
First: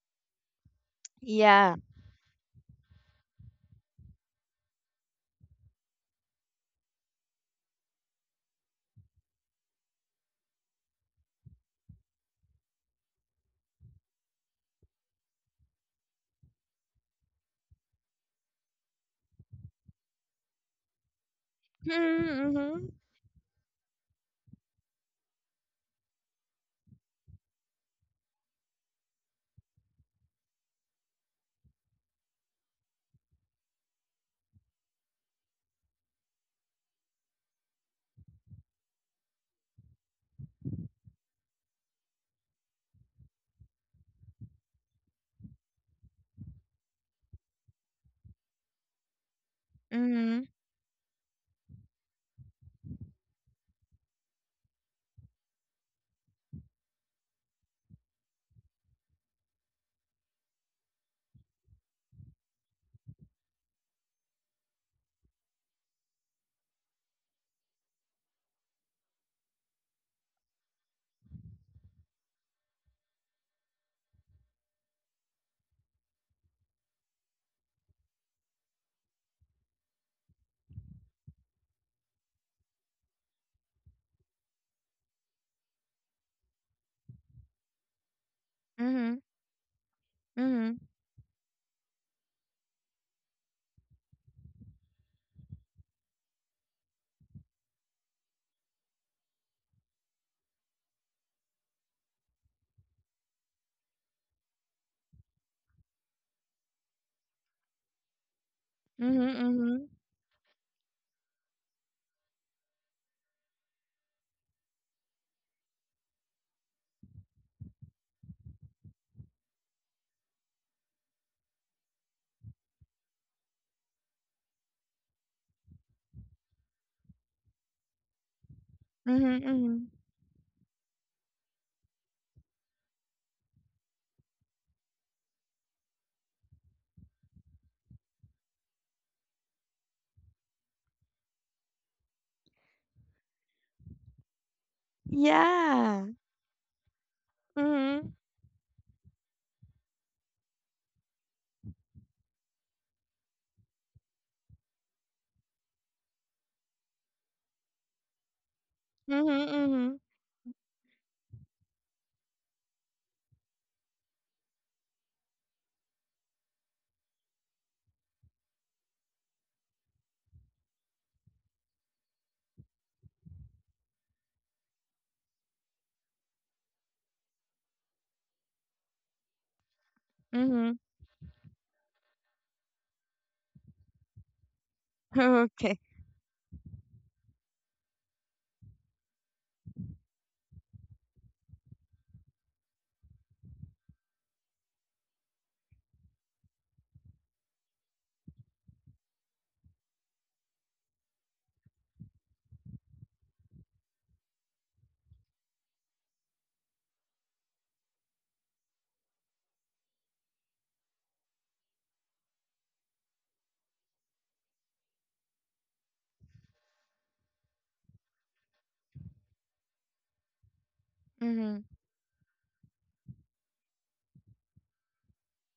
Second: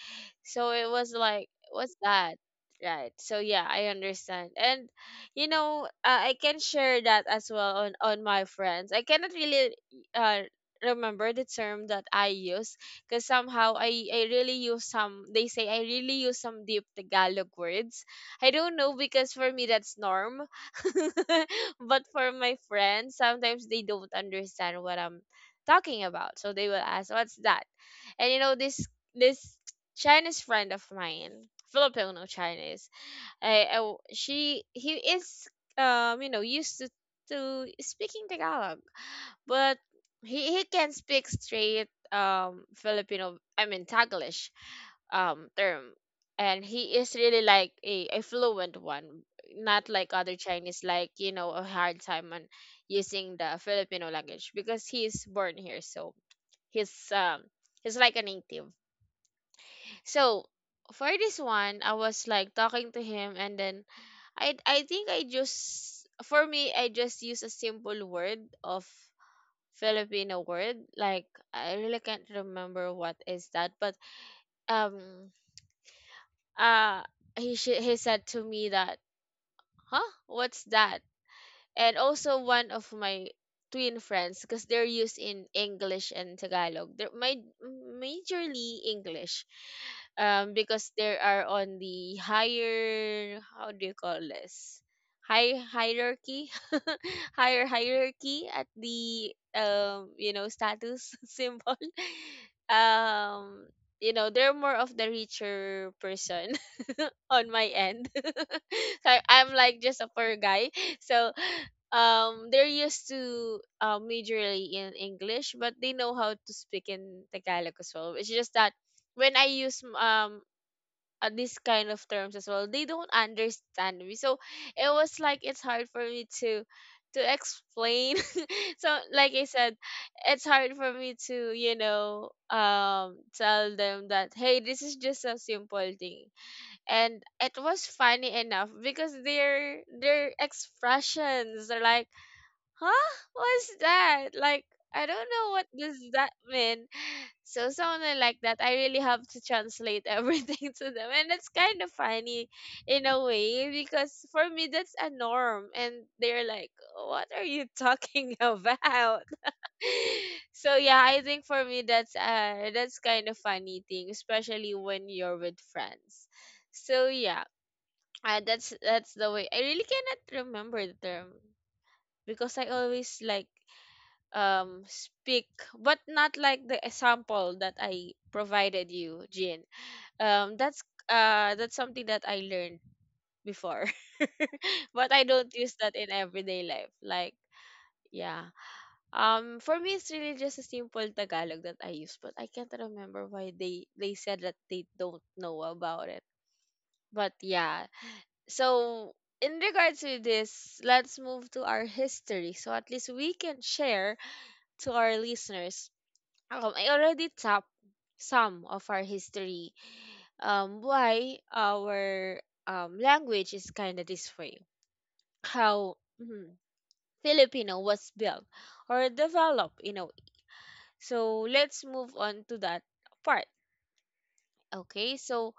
Speaker 1: So it was like,
Speaker 2: Yeah.
Speaker 1: what's that? Right. So yeah, I understand. And you know, I can share that as well on my friends. I cannot really uh remember the term that I use, because somehow I really use some, they say I really use some deep Tagalog words. I don't know, because for me that's norm. But for
Speaker 2: Mhm,
Speaker 1: my
Speaker 2: mhm.
Speaker 1: friends, sometimes they don't understand what I'm talking about. So they will ask, "What's that?" And you know this this Chinese friend of mine, Filipino Chinese, I w- she he is you know, used to speaking Tagalog, but he can speak straight Filipino, I mean Taglish term, and he is really like a fluent one, not like other
Speaker 2: Mhm,
Speaker 1: Chinese, like you know, a hard time on using the Filipino language, because he is born here, so he's um he's like a native. So for this one, I was like talking to him, and then I think I just, for me, I just use a simple word of Filipino word, like, I really can't remember what is that. But um uh he he said to me that, huh, what's that? And also one of my twin friends, because they're used in English and Tagalog, they're my majorly
Speaker 2: mhm.
Speaker 1: English,
Speaker 2: Mhm,
Speaker 1: because they are on the higher, how do you call this? High hierarchy, higher hierarchy at the you know, status symbol. Um, you know, they're more of the richer person on my end. So I'm like
Speaker 2: mhm.
Speaker 1: just a poor guy. So they're used to majorly in English, but they know how to speak in Tagalog as well. It's just that when I use these kind of terms as well, they don't understand me. So it was like, it's hard for me to explain. So like
Speaker 2: Mhm,
Speaker 1: I said,
Speaker 2: mhm.
Speaker 1: it's hard for me to, you know, tell them that, hey, this is just a simple thing. And it was funny enough because their expressions are like, huh? What's that? Like, I don't know, what does
Speaker 2: Yeah.
Speaker 1: that mean. So
Speaker 2: Mhm,
Speaker 1: something like that. I really have to translate everything to them, and it's kind of funny in a way, because for me that's a norm, and they're like, "What are you talking about?"
Speaker 2: mhm, mhm.
Speaker 1: So yeah, I think for me that's kind of funny thing, especially when you're with friends. So yeah, that's the way. I really cannot remember the term because I always like speak but not like the example that I provided you Jin.
Speaker 2: Mhm.
Speaker 1: That's that's something that I learned before. But I don't use
Speaker 2: Okay.
Speaker 1: that in everyday life. Yeah, for me it's really just a simple tagalog that I use but I can't remember why they said that they don't know about it, but yeah. So in regards to this, let's move to our history, so at least we can share to our listeners. I already tapped some of our history. Why our language is kind of this way. How mhm, Filipino was built or developed in a way. So
Speaker 2: Mhm.
Speaker 1: let's move on to that part. Okay, so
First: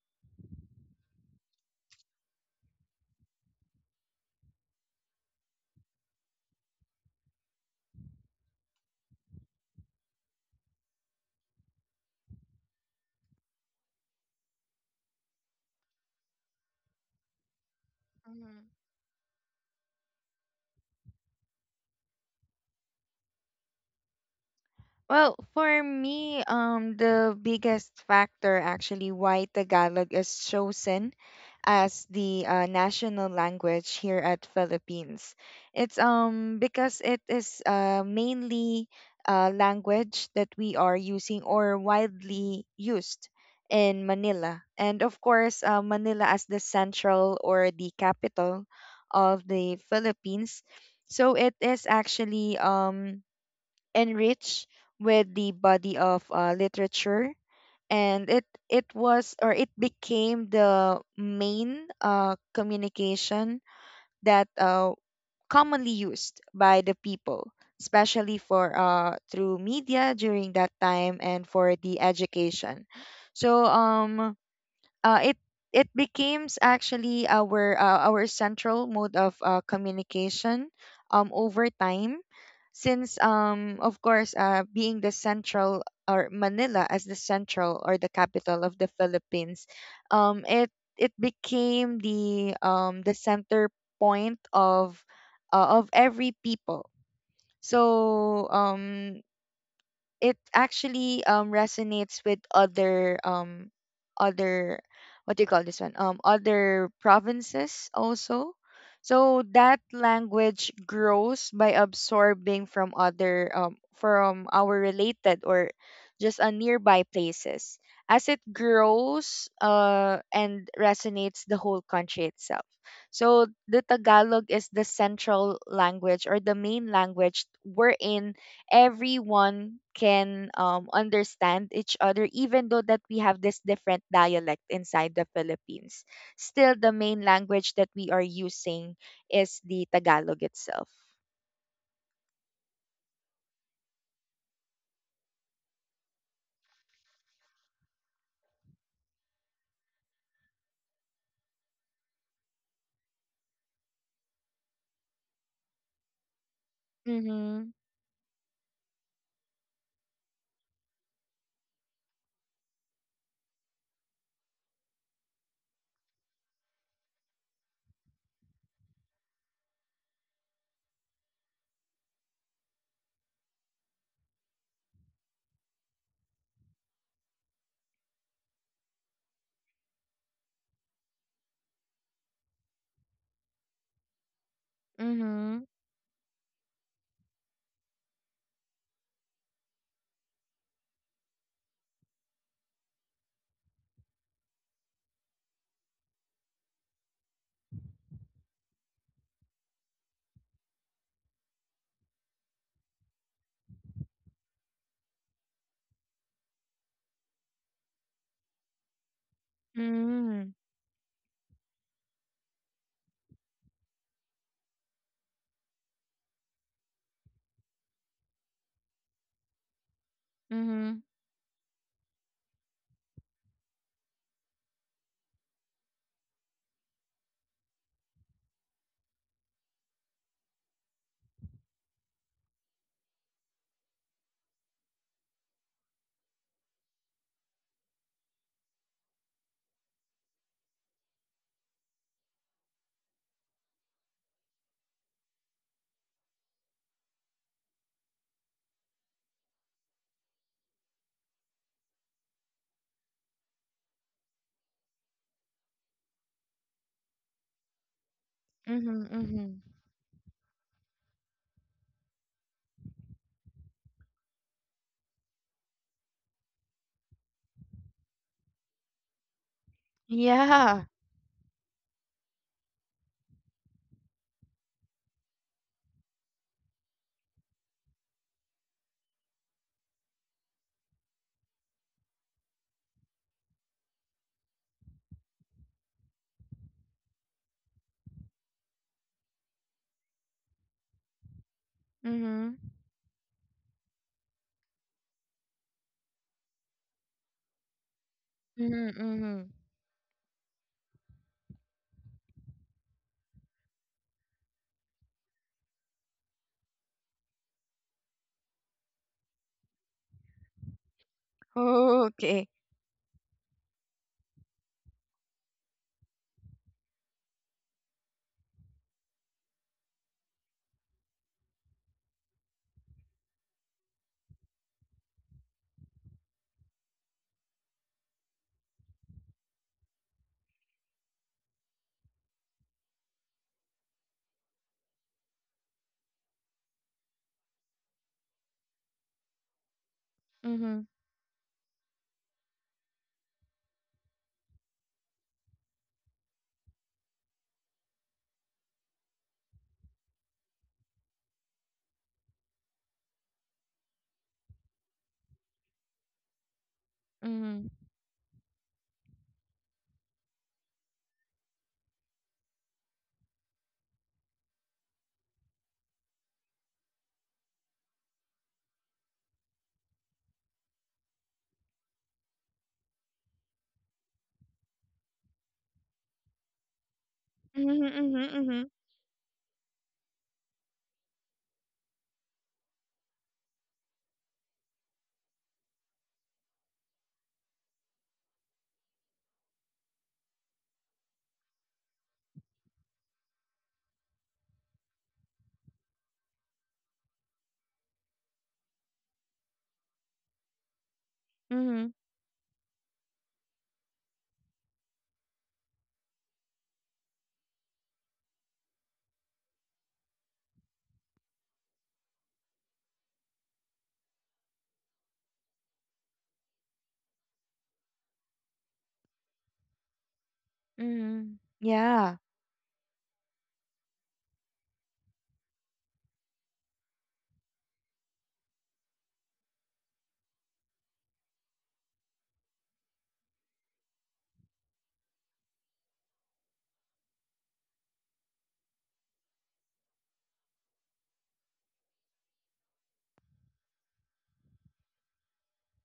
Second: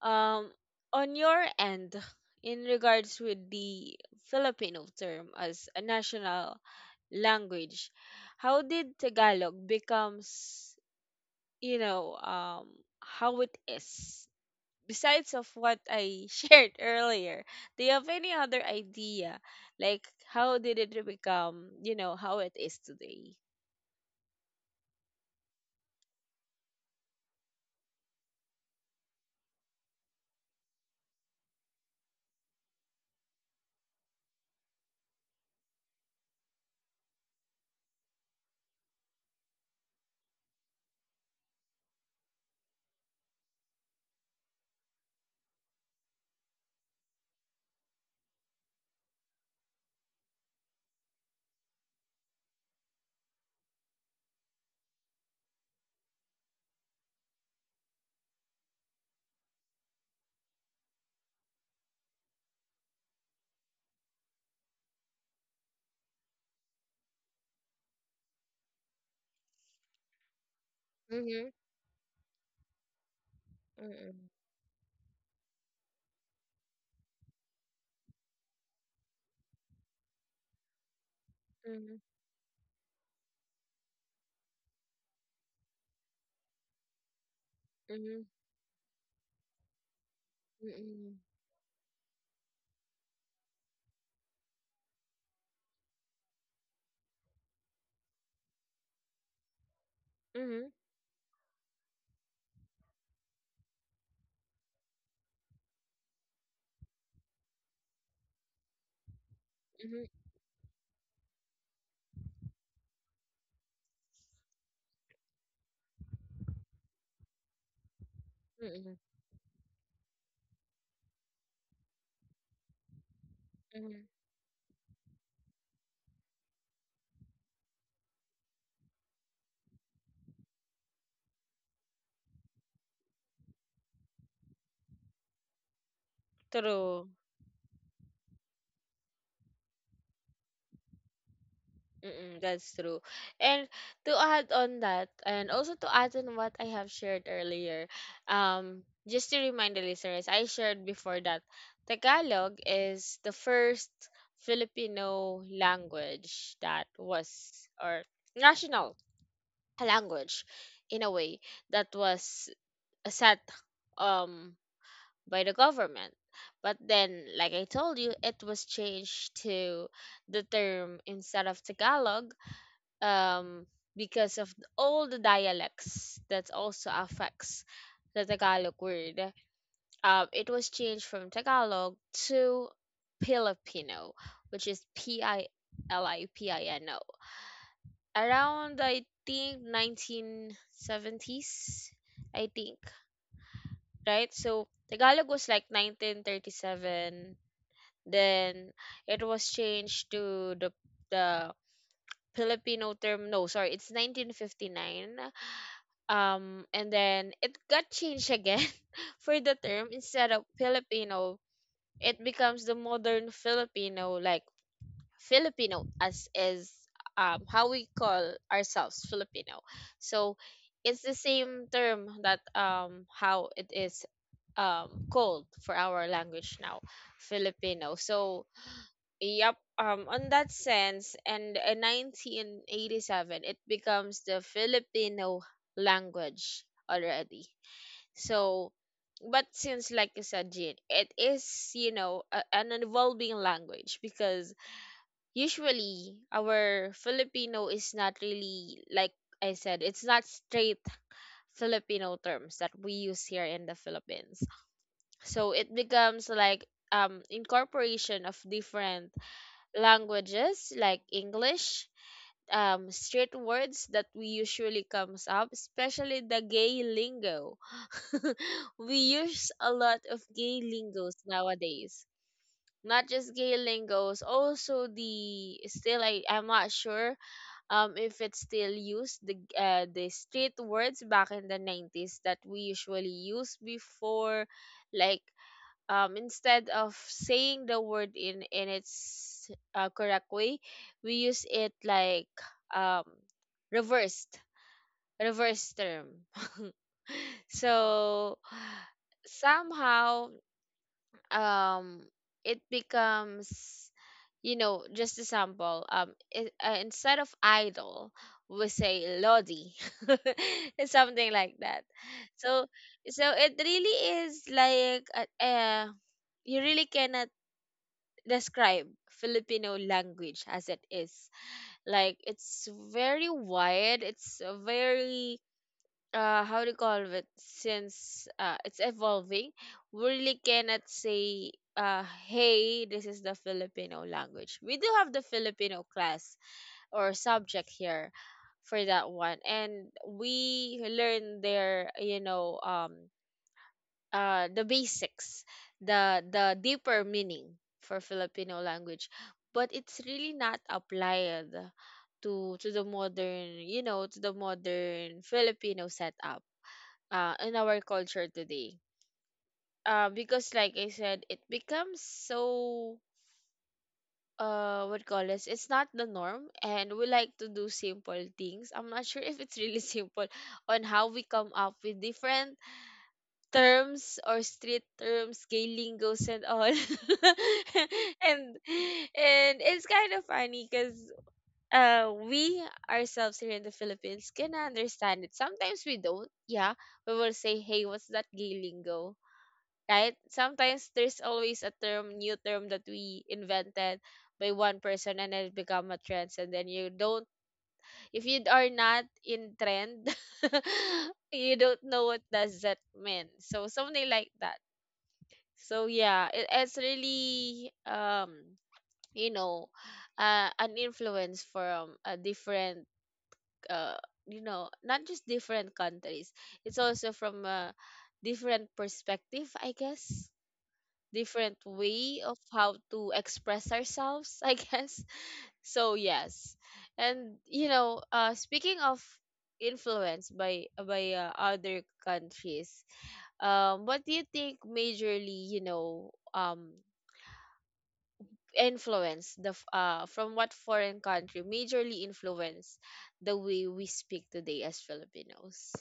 Speaker 1: um, on your end, in regards with the Filipino term as a national language, how did Tagalog becomes, you know, how it is? Besides of what I shared earlier, do you have any other
Speaker 2: Mhm.
Speaker 1: idea? Like how did it become, you know, how it is today?
Speaker 2: Well, for me, the biggest factor actually why Tagalog is chosen as the national language here at Philippines. It's because it is mainly a language that we are using or widely used in Manila. And of course, Manila as the central or the capital of the Philippines. So it is actually enriched with the body of literature, and it was or it became the main communication that commonly used by the people, especially for through media during that time and
Speaker 1: Mhm.
Speaker 2: for the education. so
Speaker 1: Mhm.
Speaker 2: um uh, it it becomes actually our central mode of communication over
Speaker 1: Mhm.
Speaker 2: time, since of course being the central or Manila as the central or the
Speaker 1: Mhm.
Speaker 2: capital of the Philippines. It it
Speaker 1: Mhm.
Speaker 2: became the center point of every people. so um it
Speaker 1: Mhm.
Speaker 2: actually resonates with other other, what do you call this one other provinces also. So that
Speaker 1: Mhm.
Speaker 2: language grows by absorbing from other, from our related or just a nearby places, as it
Speaker 1: Mhm.
Speaker 2: grows and resonates the whole country itself. So the
Speaker 1: Mhm.
Speaker 2: Tagalog is the central language or the main language, wherein everyone can understand each other, even though that we have this different dialect inside the Philippines. Still the
Speaker 1: True.
Speaker 2: main language that we are using is the Tagalog itself.
Speaker 1: Mm-mm, that's true. And to add on that, and also to add on what I have shared earlier, um, just to remind the listeners, I shared before that Tagalog is the first Filipino language that was,
Speaker 2: Mhm,
Speaker 1: or national language in a way, that was set um, by the government. But then, like I told you, it was changed to the term instead of Tagalog, um, because of all the dialects that also affects the Tagalog word. It was changed from Tagalog to Filipino, which is P I
Speaker 2: mhm,
Speaker 1: L I P I N O. Around I think 1970s, I think, right? So Tagalog was like 1937. Then it was changed to the Filipino term. No, sorry, it's 1959. And then it got changed again for the term instead of
Speaker 2: mhm,
Speaker 1: filipino, it becomes the modern filipino, like filipino as is, how we call ourselves filipino. So
Speaker 2: mhm,
Speaker 1: it's the same term that how it is called for our language now, filipino. So yep, on that sense, and in 1987 it becomes the filipino language already. So, but since like you said, Jean, it is you know a, an evolving language, because usually our Filipino is not really like I said, it's not straight Filipino terms that we use here in the Philippines. So it becomes like incorporation of
Speaker 2: mhm,
Speaker 1: different
Speaker 2: mhm,
Speaker 1: languages like English, street words that we usually comes up, especially the gay lingo. We use a lot of gay
Speaker 2: yeah,
Speaker 1: lingos nowadays. Not just gay lingos, also the still I'm not sure if it's still used the street words back in the 90s that we usually used before, like instead of saying the word in its correct way, we use it like
Speaker 2: mhm,
Speaker 1: um, reversed reverse term. So
Speaker 2: mhm, mhm.
Speaker 1: somehow um it becomes, you know, just a sample it, instead of idol we say lodi. It's something like that.
Speaker 2: Okay.
Speaker 1: So so it really is like you really cannot describe filipino language as it is. Like it's very wide, it's very how to call it, since it's evolving. We really cannot say, hey, this is the filipino language. We do have the filipino class or subject here for that one, and we
Speaker 2: Mhm,
Speaker 1: learn their, you know, the basics, the deeper meaning for filipino language, but it's really not applied to the modern, you know, to the modern filipino setup in
Speaker 2: mhm,
Speaker 1: our culture today. Because like I said, it becomes so what call this? It's not the norm, and we like to do simple things. I'm not sure if it's really simple on how we come up with different terms or street terms, gay lingos and all.
Speaker 2: mhm, mhm,
Speaker 1: and
Speaker 2: mhm,
Speaker 1: and it's kind of funny because we ourselves here in the Philippines can understand it. Sometimes we don't. Yeah, we will say, "Hey, what's that gay lingo?" Right? Sometimes there's always a term, new term that we invented by one person and it become a trend. And then you don't, if you are not in trend, you don't
Speaker 2: mhm,
Speaker 1: know what does that mean. So something like that. So yeah, it, it's really you know an influence from a different uh you know, not just different countries. It's also from a different perspective, I guess,
Speaker 2: mhm.
Speaker 1: different
Speaker 2: Yeah.
Speaker 1: way of how to express ourselves, I guess. So yes, and you know, speaking of influence by other countries, what do you think majorly, you know, influence the from what foreign country majorly influence the way we speak today as Filipinos?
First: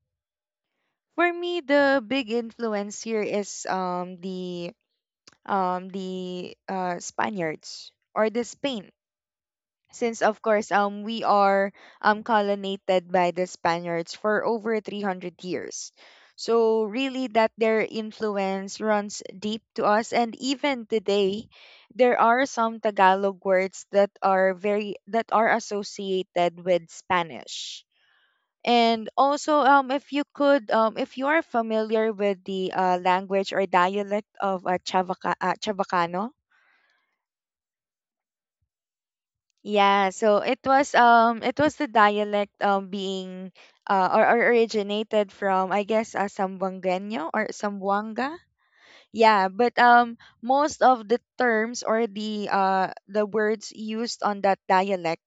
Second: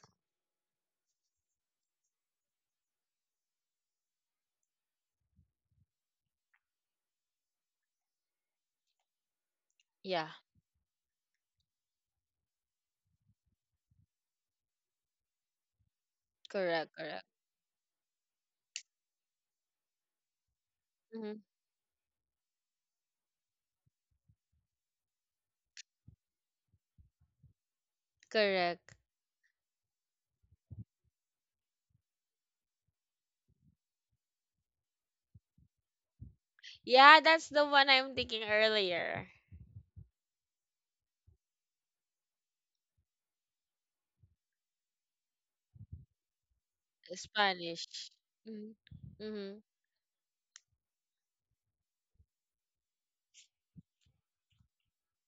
Speaker 2: For me, the big influence here is the Spaniards or the Spain, since
Speaker 1: Yeah,
Speaker 2: of course we are colonized by the Spaniards for over 300 years. So
Speaker 1: correct, correct.
Speaker 2: really, that their influence runs deep to us, and even
Speaker 1: Mhm,
Speaker 2: today there are some Tagalog words that are very, that are associated with Spanish.
Speaker 1: correct.
Speaker 2: And also, if you could, if you are familiar with the language or dialect of Chavacano,
Speaker 1: Yeah, that's the one I'm thinking earlier.
Speaker 2: yeah. So it was the dialect being or originated from, I guess, Sambuangueño or
Speaker 1: Spanish.
Speaker 2: Sambuanga.
Speaker 1: Mhm.
Speaker 2: Yeah, but most of the terms or the words used on that dialect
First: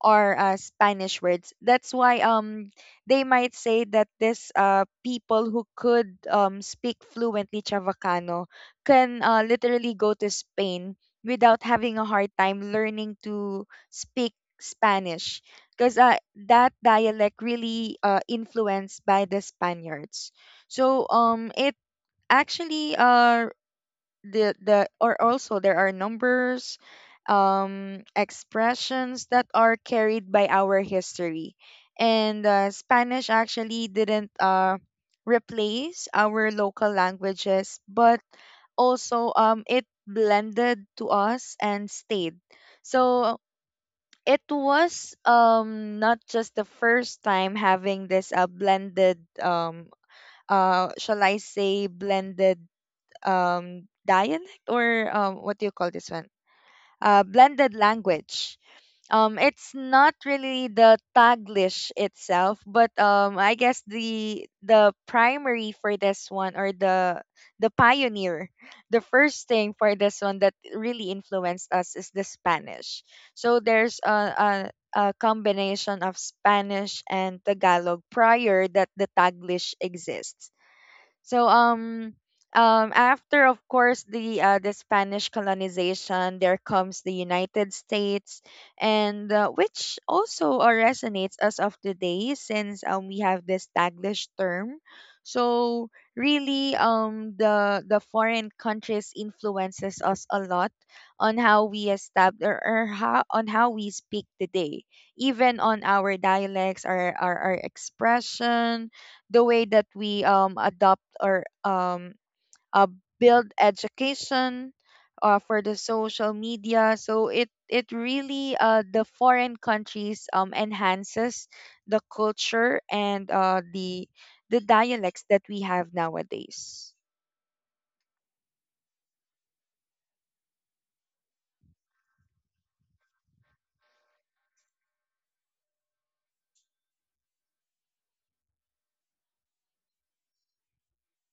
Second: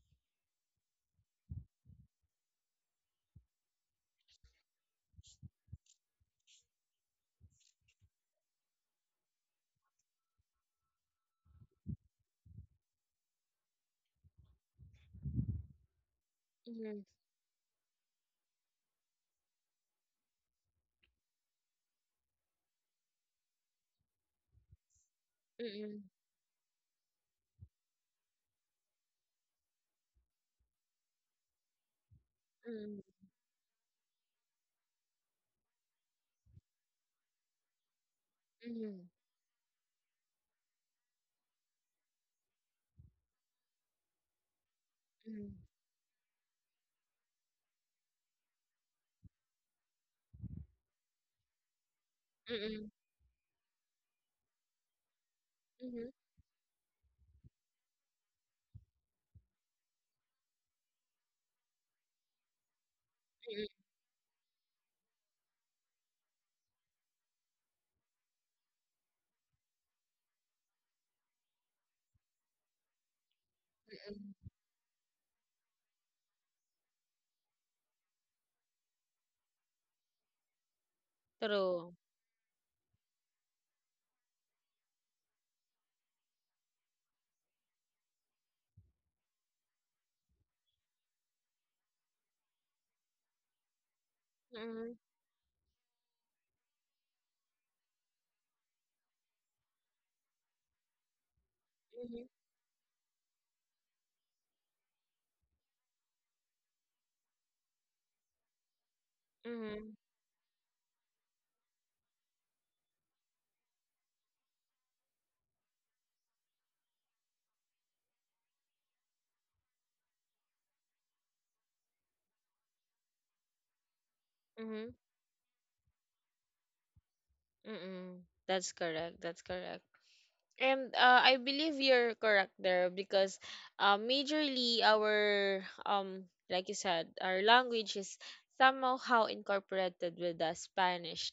Speaker 2: or Spanish words. That's why they might say that this people who could speak fluently Chavacano can literally go to Spain without having a hard time learning to speak Spanish, because that
Speaker 1: Mhm.
Speaker 2: dialect really influenced by the Spaniards. So it actually the or also there are
Speaker 1: Mhm.
Speaker 2: numbers expressions that are carried by our history, and
Speaker 1: Mhm.
Speaker 2: Spanish actually didn't replace our local languages, but
Speaker 1: Mhm.
Speaker 2: also it blended to us and stayed. So it was
Speaker 1: Mhm. Mhm.
Speaker 2: not just the first time having this blended, shall I say, blended
Speaker 1: Mhm.
Speaker 2: dialect or, what do you call this
Speaker 1: Mhm.
Speaker 2: one? Blended language. Um, it's not really the Taglish itself, but I guess the primary for this one or the pioneer, the first thing for this one that really influenced us is the Spanish. So there's a,
Speaker 1: Mhm.
Speaker 2: a, a combination of Spanish and Tagalog prior that the Taglish exists. So
Speaker 1: True.
Speaker 2: um um after of course the Spanish colonization, there comes the United States, and which also resonates as of today, since we have this Taglish term.
Speaker 1: Mhm.
Speaker 2: So really the foreign countries influences us a lot on how we
Speaker 1: Mhm.
Speaker 2: establish or how, on how we speak today, even on our dialects, our expression, the way that
Speaker 1: Mhm.
Speaker 2: we adopt or uh, build education for the social media. So it really the foreign countries enhances the culture and the
Speaker 1: Mhm.
Speaker 2: dialects that we have nowadays.
Speaker 1: Mhm. That's correct. That's correct. And I believe you're correct there because majorly our like you said, our language is somehow incorporated with the Spanish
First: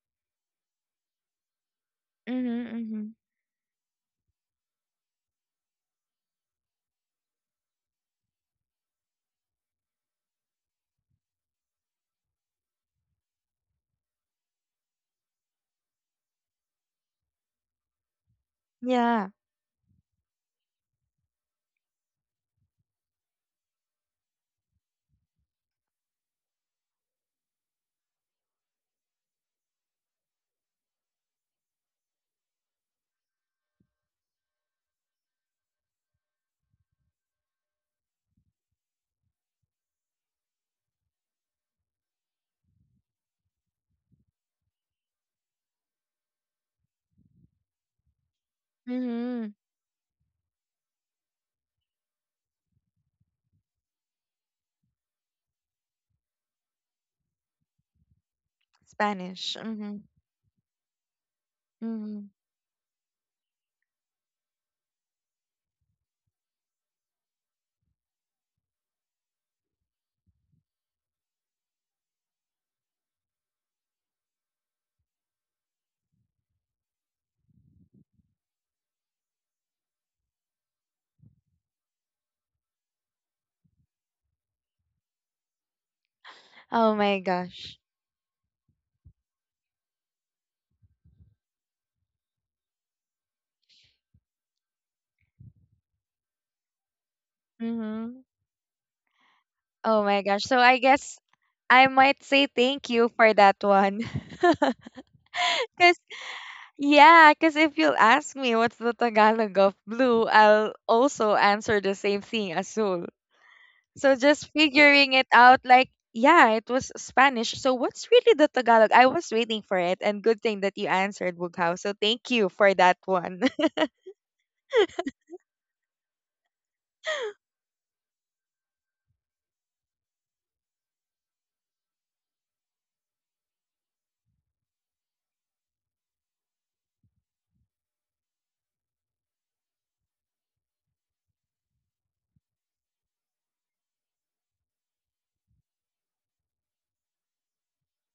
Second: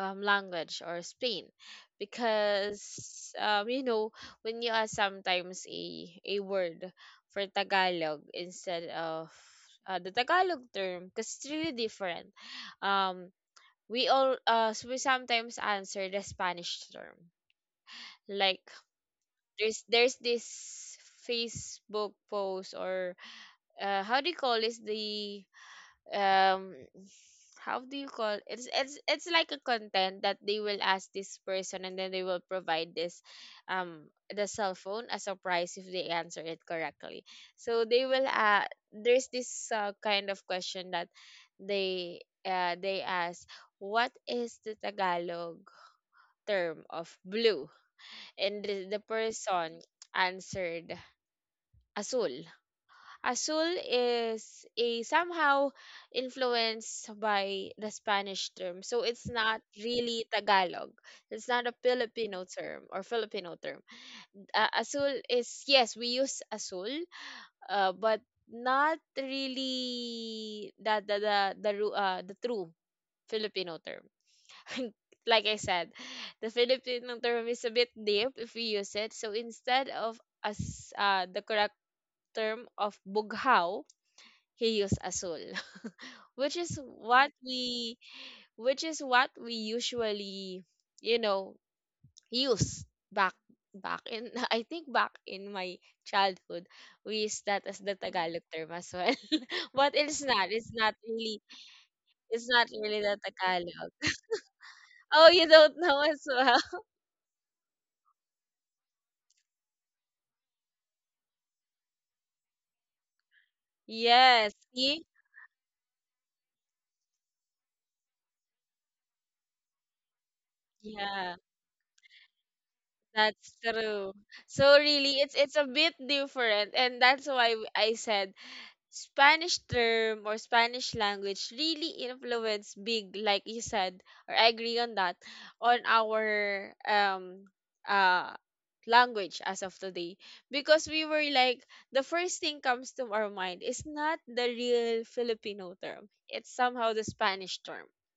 Speaker 1: language or Spain,
Speaker 2: Mm-hmm, mm-hmm.
Speaker 1: because you know, when you ask sometimes a word for Tagalog instead of the Tagalog term, because it's really different. Um, we all so we sometimes answer the Spanish term, like
Speaker 2: Yeah.
Speaker 1: there's this Facebook post or how do you call this, the um how do you call, it's it's like a content that they will ask this person and then they will provide this um the cell phone as a prize if they answer it correctly. So they will there's this kind of question that they they ask, what is the tagalog term of blue? And the
Speaker 2: Mm-hmm.
Speaker 1: person answered azul. Azul is a somehow influenced by the Spanish term. So it's
Speaker 2: Spanish.
Speaker 1: not
Speaker 2: Mm-hmm,
Speaker 1: really Tagalog. It's not a
Speaker 2: mm-hmm.
Speaker 1: Filipino term or Filipino term. Azul is yes, we use azul, but not really the the true Filipino term. Like I said, the Filipino term is a bit deep if we use it. So instead of as the correct term of bughaw, Chaos Azul, which is
Speaker 2: Oh my
Speaker 1: what
Speaker 2: gosh.
Speaker 1: we which is what we usually, you know, use back back in I think back in my childhood, we use that as the
Speaker 2: Mm-hmm.
Speaker 1: Tagalog term as well. But
Speaker 2: Oh
Speaker 1: it's
Speaker 2: my gosh.
Speaker 1: not.
Speaker 2: So I guess I might say
Speaker 1: It's not
Speaker 2: thank
Speaker 1: really
Speaker 2: you
Speaker 1: the
Speaker 2: for that
Speaker 1: Tagalog.
Speaker 2: one.
Speaker 1: Oh, you don't
Speaker 2: Cause
Speaker 1: know as well.
Speaker 2: yeah, cause if you'll ask me what's the Tagalog of blue, I'll also answer the same thing, azul. So just
Speaker 1: Yes. See?
Speaker 2: figuring it out, like yeah, it was Spanish. So what's really the Tagalog? I was waiting for it, and good thing that you
Speaker 1: Yeah.
Speaker 2: answered, Bughaw. So thank you for that one.
Speaker 1: That's true. So really it's a bit different, and that's why I said Spanish term or Spanish language really influence big, like you said, or I agree on that, on our uh language as of today. Because we were like the first thing comes to our mind is not the real Filipino term. It's somehow the Spanish term.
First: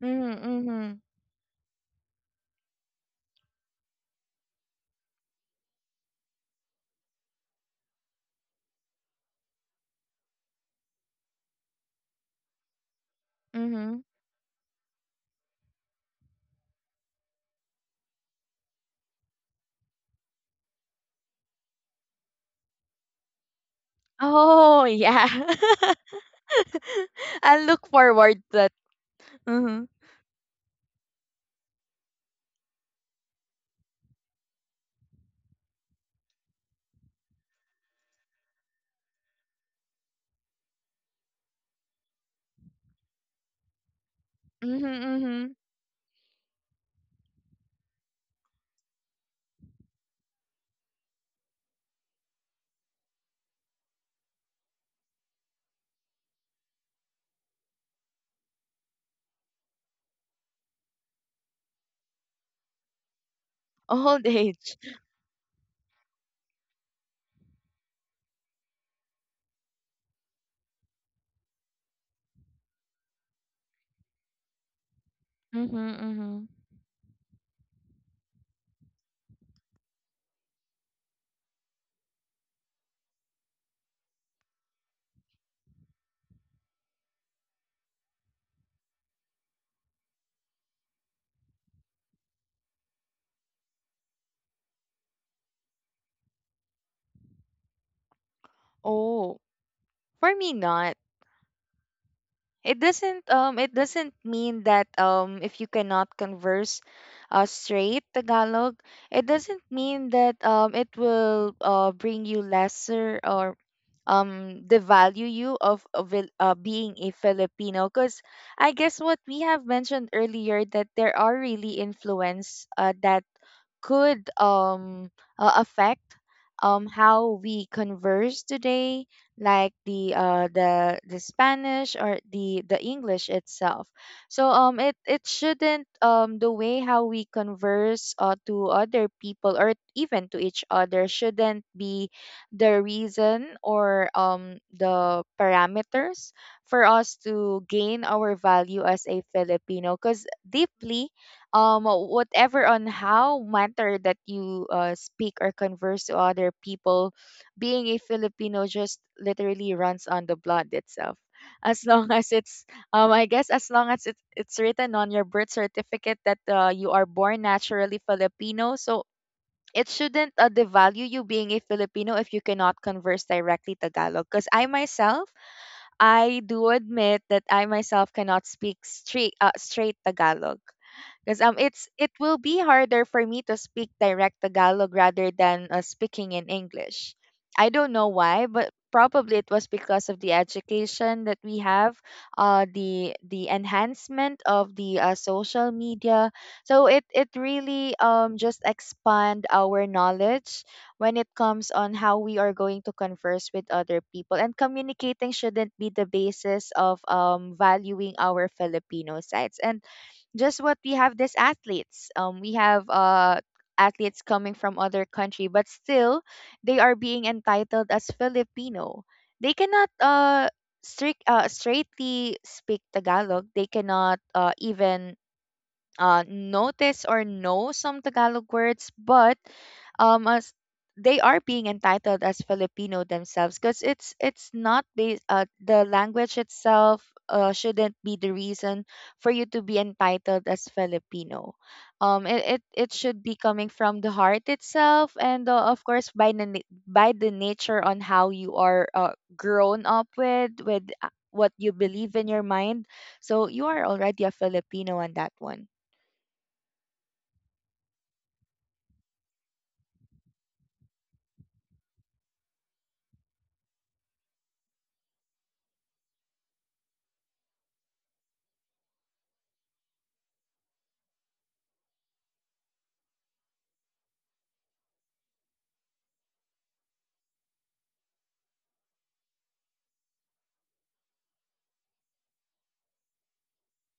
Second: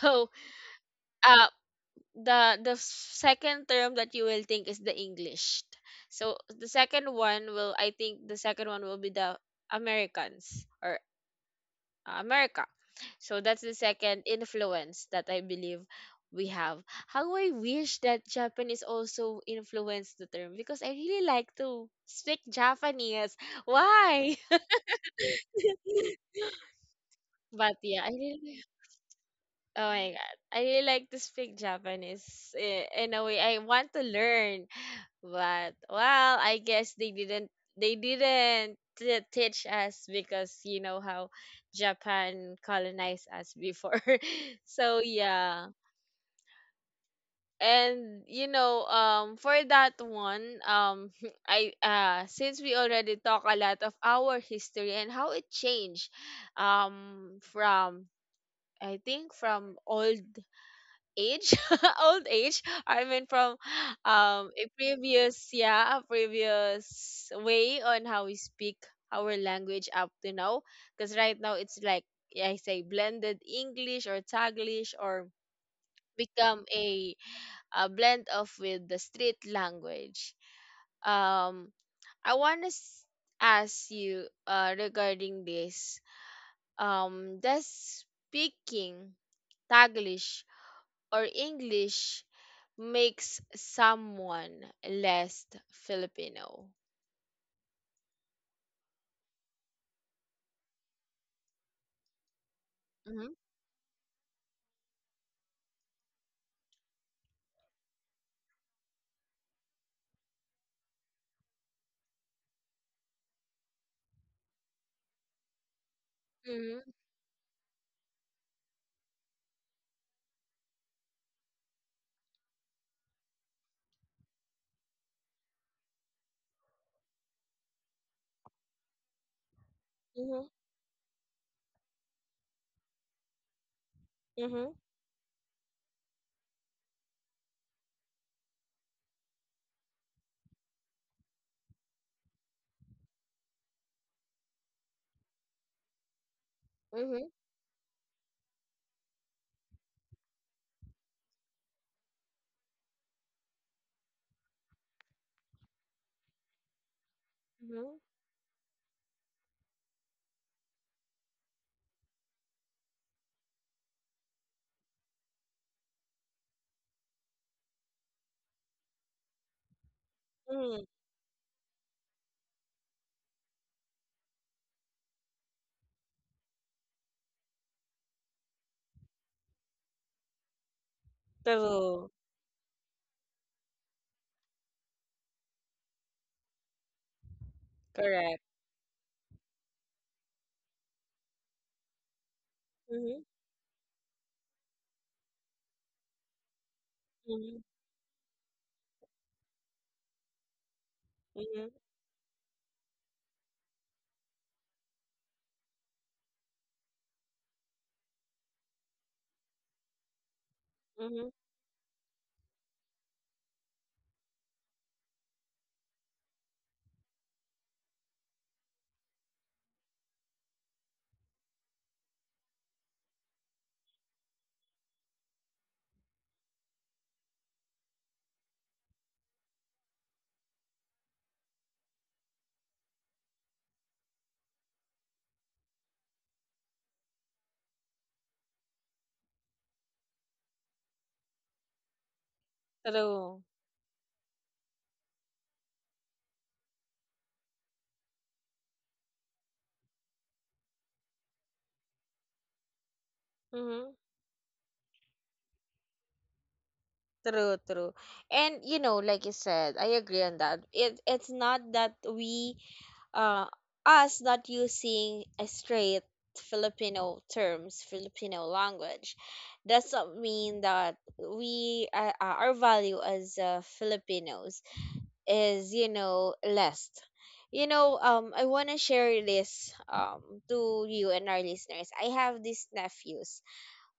Speaker 2: Mm-hmm,
Speaker 1: uh the second term that you will think is the English. So the second one will, I think the second one will be the Americans or America. So that's the
Speaker 2: mm-hmm.
Speaker 1: second influence that I believe we have. How I wish that Japanese also influenced the term, because I really like to speak Japanese. Why?
Speaker 2: Oh yeah, I'll
Speaker 1: But
Speaker 2: look
Speaker 1: yeah, I
Speaker 2: forward to
Speaker 1: really,
Speaker 2: that.
Speaker 1: oh
Speaker 2: Mm-hmm,
Speaker 1: my god, I really like to speak Japanese, in a way I want to learn. But well, I guess they didn't teach us because you know how Japan colonized us before.
Speaker 2: mm-hmm,
Speaker 1: So
Speaker 2: mm-hmm.
Speaker 1: yeah, and you know, for that one, I since we already talk a lot of our history and how it changed from I think from old age, old age I mean, from
Speaker 2: Old
Speaker 1: a
Speaker 2: age.
Speaker 1: previous, yeah, a previous way on how we speak our language up to now, because right now it's like, yeah, I say blended english or taglish or
Speaker 2: Mm-hmm, mm-hmm.
Speaker 1: become a blend off with the street language. Um, I want to ask you regarding this. Does speaking Taglish or English makes someone less Filipino?
Speaker 2: Oh, for me not.
Speaker 1: Mm-hmm.
Speaker 2: It doesn't mean that if you cannot converse straight Tagalog, it doesn't mean that it will bring you lesser or devalue you of it,
Speaker 1: Mm-hmm.
Speaker 2: being a Filipino, because I guess what we have mentioned earlier, that there are really influence that could affect how we converse today, like the
Speaker 1: Mm-hmm.
Speaker 2: Spanish or the English itself. So it shouldn't, the way how we converse to other people or even to each other, shouldn't be the reason or the parameters for us
Speaker 1: Mm-hmm.
Speaker 2: to gain our value as a Filipino, because deeply, whatever on how matter that you speak or converse to other people, being a
Speaker 1: Mm-hmm.
Speaker 2: Filipino just literally runs on the blood itself, as long as it's I guess as long as it's written on your birth certificate that you are born naturally Filipino. So it shouldn't
Speaker 1: Mm,
Speaker 2: devalue you being a Filipino if you cannot converse directly Tagalog, because I myself, I do admit that I myself cannot speak straight Tagalog, because it's, it
Speaker 1: true.
Speaker 2: will be harder for me to speak direct Tagalog rather than speaking in English. I don't know
Speaker 1: Correct.
Speaker 2: why, but probably it was because of the education that we have,
Speaker 1: Mm-hmm.
Speaker 2: the enhancement of the social media. So it really just expand our knowledge when it comes
Speaker 1: Mm-hmm.
Speaker 2: on how we are going to converse with other people, and communicating shouldn't be the basis of valuing our Filipino sides. And just what we have,
Speaker 1: Mm-hmm.
Speaker 2: these athletes. We have athletes coming from other country, but still they are being entitled as Filipino. They cannot straightly speak Tagalog. They cannot even notice or know some Tagalog words, but as they are being entitled as Filipino themselves, because it's not based, the language itself shouldn't be the reason for you to be entitled as Filipino. It, it, it should be coming from the heart itself, and of course by the nature on how you are grown up with, what you believe in your mind. So you are
Speaker 1: True.
Speaker 2: already a Filipino on that one.
Speaker 1: True, true. And you know, like you said, I agree on that. It it's not that we uh us not using a straight Filipino terms, Filipino language, doesn't mean that we our value as Filipinos is, you know, less. You know, I want to share this to you and our listeners. I have these nephews,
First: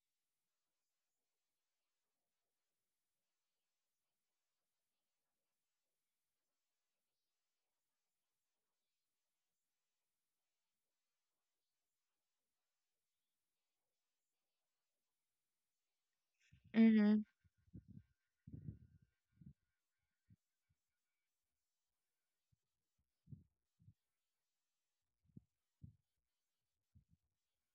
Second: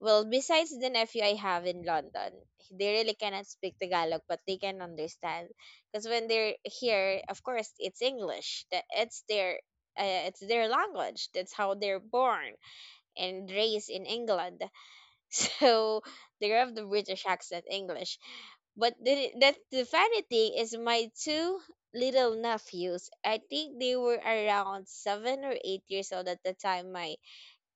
Speaker 1: well, besides the nephew I have in London, they really cannot speak Tagalog, but they can understand. Because when they're here, of course, it's English. That it's their language. That's how they're born and raised in England. So they have the
Speaker 2: Mhm,
Speaker 1: British accent English. But the that the funny thing is, my two little nephews. I think they were around 7 or 8 years old at the time. My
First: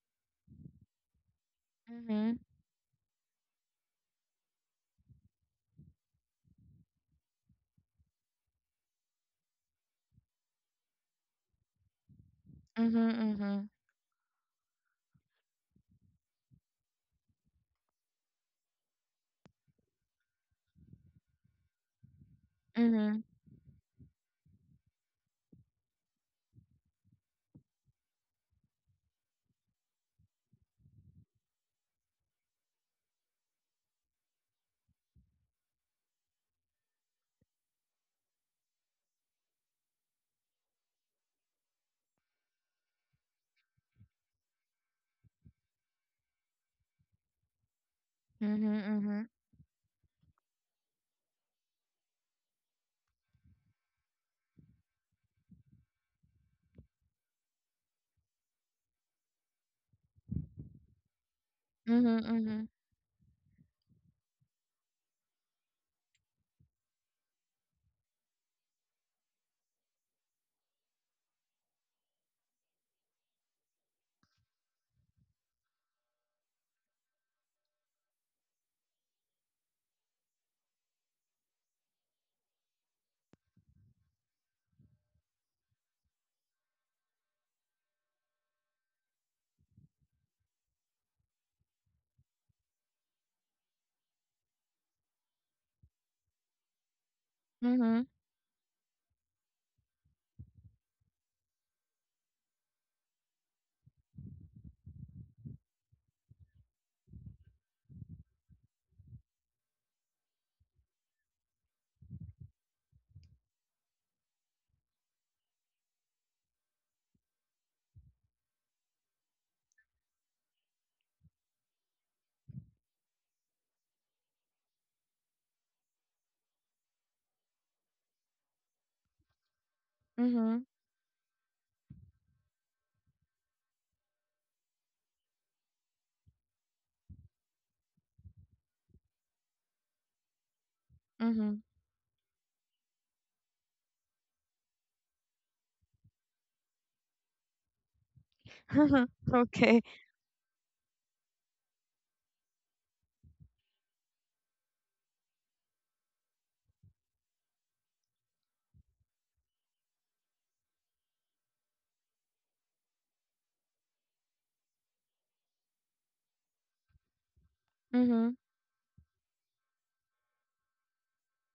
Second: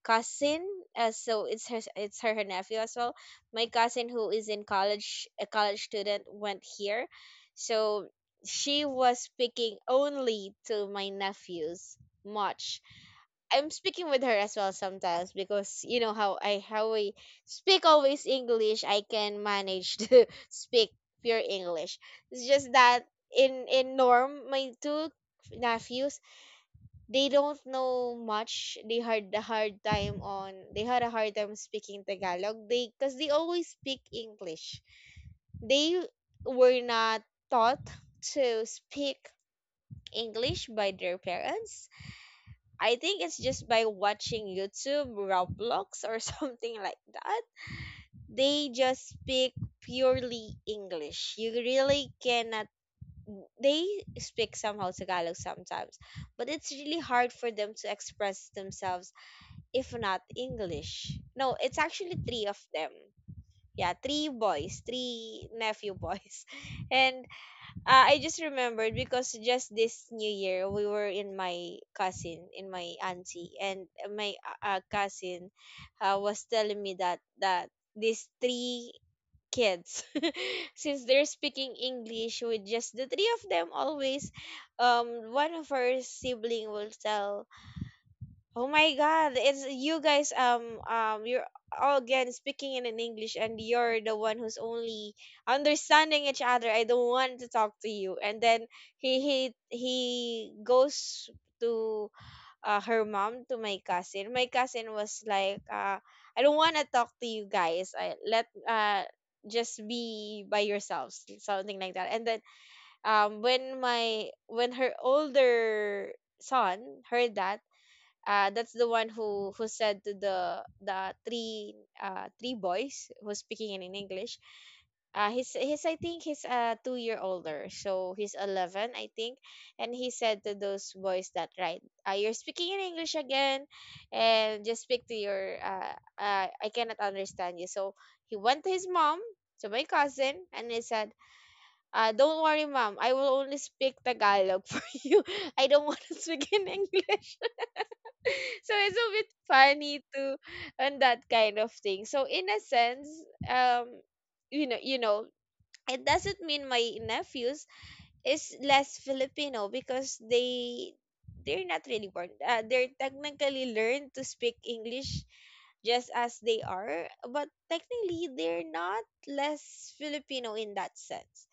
Speaker 1: cousin, so it's
Speaker 2: mhm,
Speaker 1: her nephew as well, my cousin who is in college, a college student, went here. So she was speaking only to my nephews much.
Speaker 2: mhm, mhm,
Speaker 1: I'm speaking with her as well sometimes, because you know how I how we speak always English. I can manage to speak pure English. It's just
Speaker 2: mhm,
Speaker 1: that
Speaker 2: mhm,
Speaker 1: in norm, my two nephews, they don't know much. They had a hard time speaking Tagalog. They, because they always speak English. They were not taught to speak English by their parents. I think it's just by watching YouTube, Roblox, or something like that. They just
Speaker 2: mhm,
Speaker 1: speak purely English. You really cannot. They speak somehow Tagalog sometimes, but it's really hard for them to express themselves if not English. No, it's actually three of
Speaker 2: mhm,
Speaker 1: them. Yeah, three boys, three nephew boys. And I just remembered, because just this new year we were in my cousin, in my auntie, and my cousin was telling me that these three kids, since they're speaking English with just the three of them always, one of her sibling will tell, "Oh my God, it's you guys, you're all again speaking in an English and you're the one who's only understanding each other. I don't want to
Speaker 2: mhm,
Speaker 1: talk to
Speaker 2: mhm,
Speaker 1: you." And then he he goes to her mom, to my cousin. My cousin was like, "I don't want to talk to you guys. I let just be by yourselves," something like that. And then when my when her older son heard that, that's the one who said to the three three boys who's speaking in English. He's I think he's 2 year older, so he's 11 I think, and he said to
Speaker 2: mhm,
Speaker 1: those boys that, "Right, you're speaking in English again, and just speak to your I cannot understand you." So he went to his mom, to my cousin, and he said,
Speaker 2: mhm.
Speaker 1: "Don't worry, mom. I will only speak Tagalog for you. I don't want to speak in English." So it's a bit
Speaker 2: Okay.
Speaker 1: funny, to and that kind of thing. So in a sense, um you know, it doesn't mean my nephews is less Filipino, because they're not really born, they're technically learned to speak English just as they are, but technically
Speaker 2: Mhm,
Speaker 1: they're not less Filipino in that sense.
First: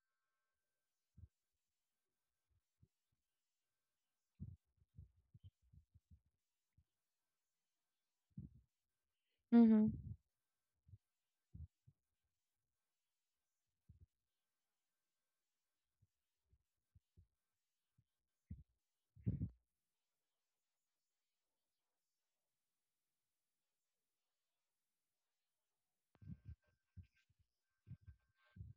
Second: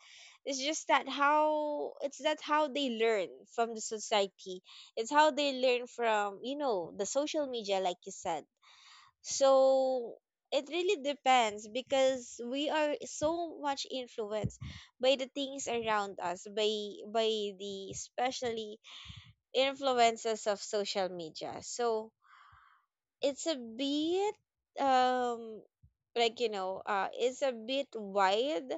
Speaker 1: It's just that how they learn from the society. It's how they learn from, the social media, like you said.
Speaker 2: mhm,
Speaker 1: So it really depends, because we are so much influenced by the things around us, by the, especially, influences of social media. So it's a bit um like, you know, it's a bit wide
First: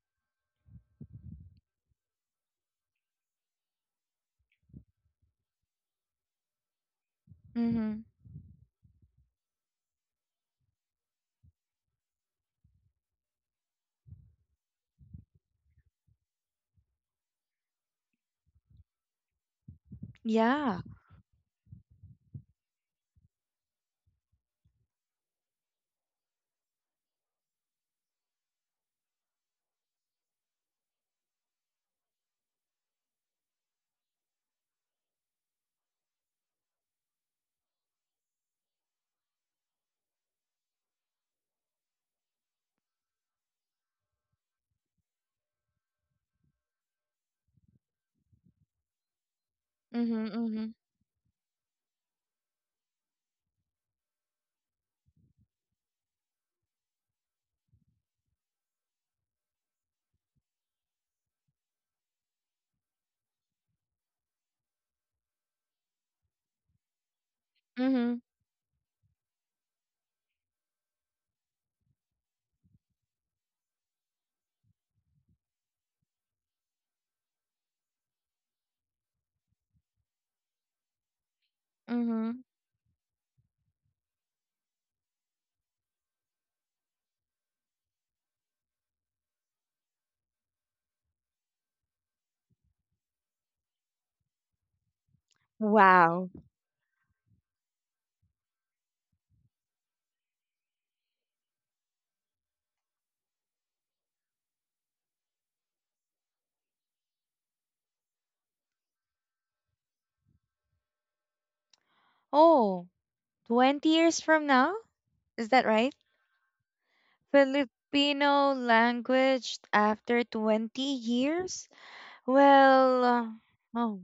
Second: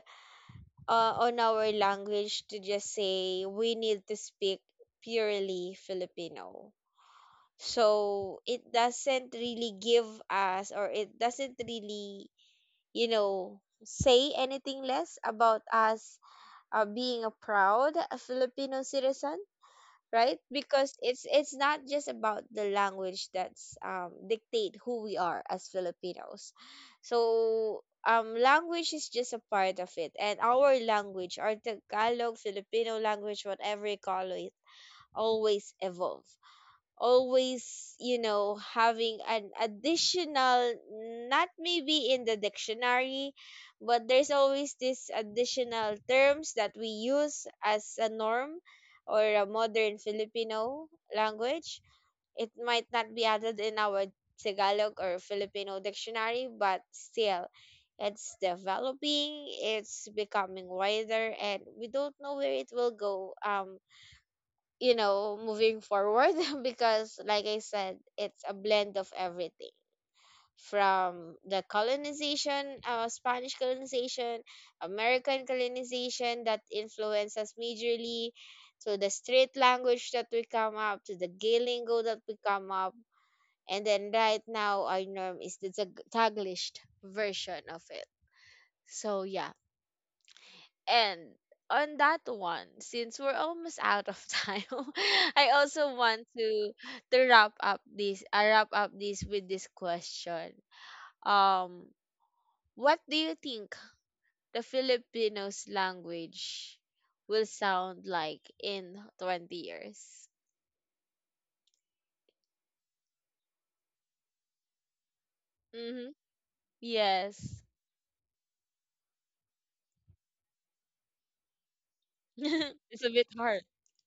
Speaker 1: on our language to just say we need to speak purely Filipino.
Speaker 2: mhm.
Speaker 1: So it doesn't really give us, or it doesn't really, you know, say anything less about us, being a proud Filipino citizen, right?
Speaker 2: Yeah.
Speaker 1: Because it's not just about the language that's dictate who we are as Filipinos. So language is just a part of it, and our language, our Tagalog Filipino language, whatever you call it, always evolve, always, you know, having an additional, not maybe in the dictionary, but there's always this additional terms that we use as a norm or a modern
Speaker 2: Mhm, mhm,
Speaker 1: Filipino language. It might not be added in our Tagalog or Filipino dictionary, but still, it's developing, it's becoming wider, and we don't know where it will go. You know, moving forward, because like I said,
Speaker 2: mhm,
Speaker 1: it's a blend of everything. From the colonization, Spanish colonization, American colonization that influenced us majorly, to the street language that we come up, to the Galingo that we
Speaker 2: mhm.
Speaker 1: come up, and then right now our norm is the Taglish version of it. So yeah, and on that one, since we're almost out of time, I also want
Speaker 2: Wow.
Speaker 1: to wrap up this I wrap up this with this question. Um what do you think the Filipinos language will sound like in 20 years?
Speaker 2: Oh, 20 years from now? Is that right?
Speaker 1: Mhm. Yes.
Speaker 2: Filipino language after 20 years?
Speaker 1: It's
Speaker 2: Well,
Speaker 1: a bit hard.
Speaker 2: oh.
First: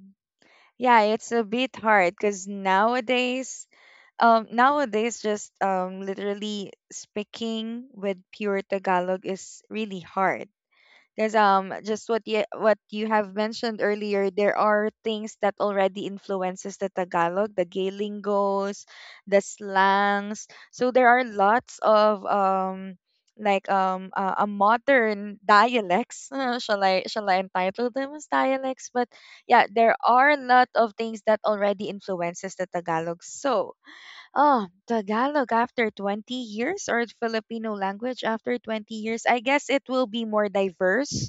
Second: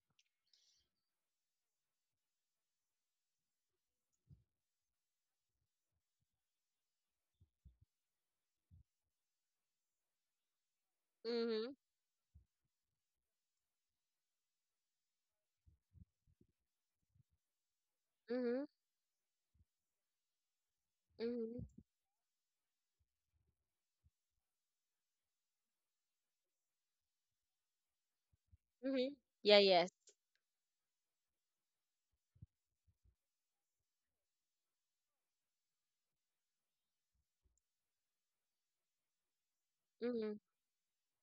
Speaker 2: Yeah, it's a bit hard because nowadays, nowadays just literally speaking with pure Tagalog is really hard, because
Speaker 1: Mhm.
Speaker 2: just what you, what you have mentioned earlier, there are things that already influences the Tagalog, the gay
Speaker 1: Mhm.
Speaker 2: lingos, the slangs. So there are
Speaker 1: Mhm.
Speaker 2: lots of a modern dialects. Shall I, entitle them as dialects, but
Speaker 1: Mhm. Yeah,
Speaker 2: yeah, there
Speaker 1: yes.
Speaker 2: are a lot of things that already influences the Tagalog. So, oh, Tagalog after 20 years or Filipino language after 20 years. I guess it will be
Speaker 1: Mhm.
Speaker 2: more diverse,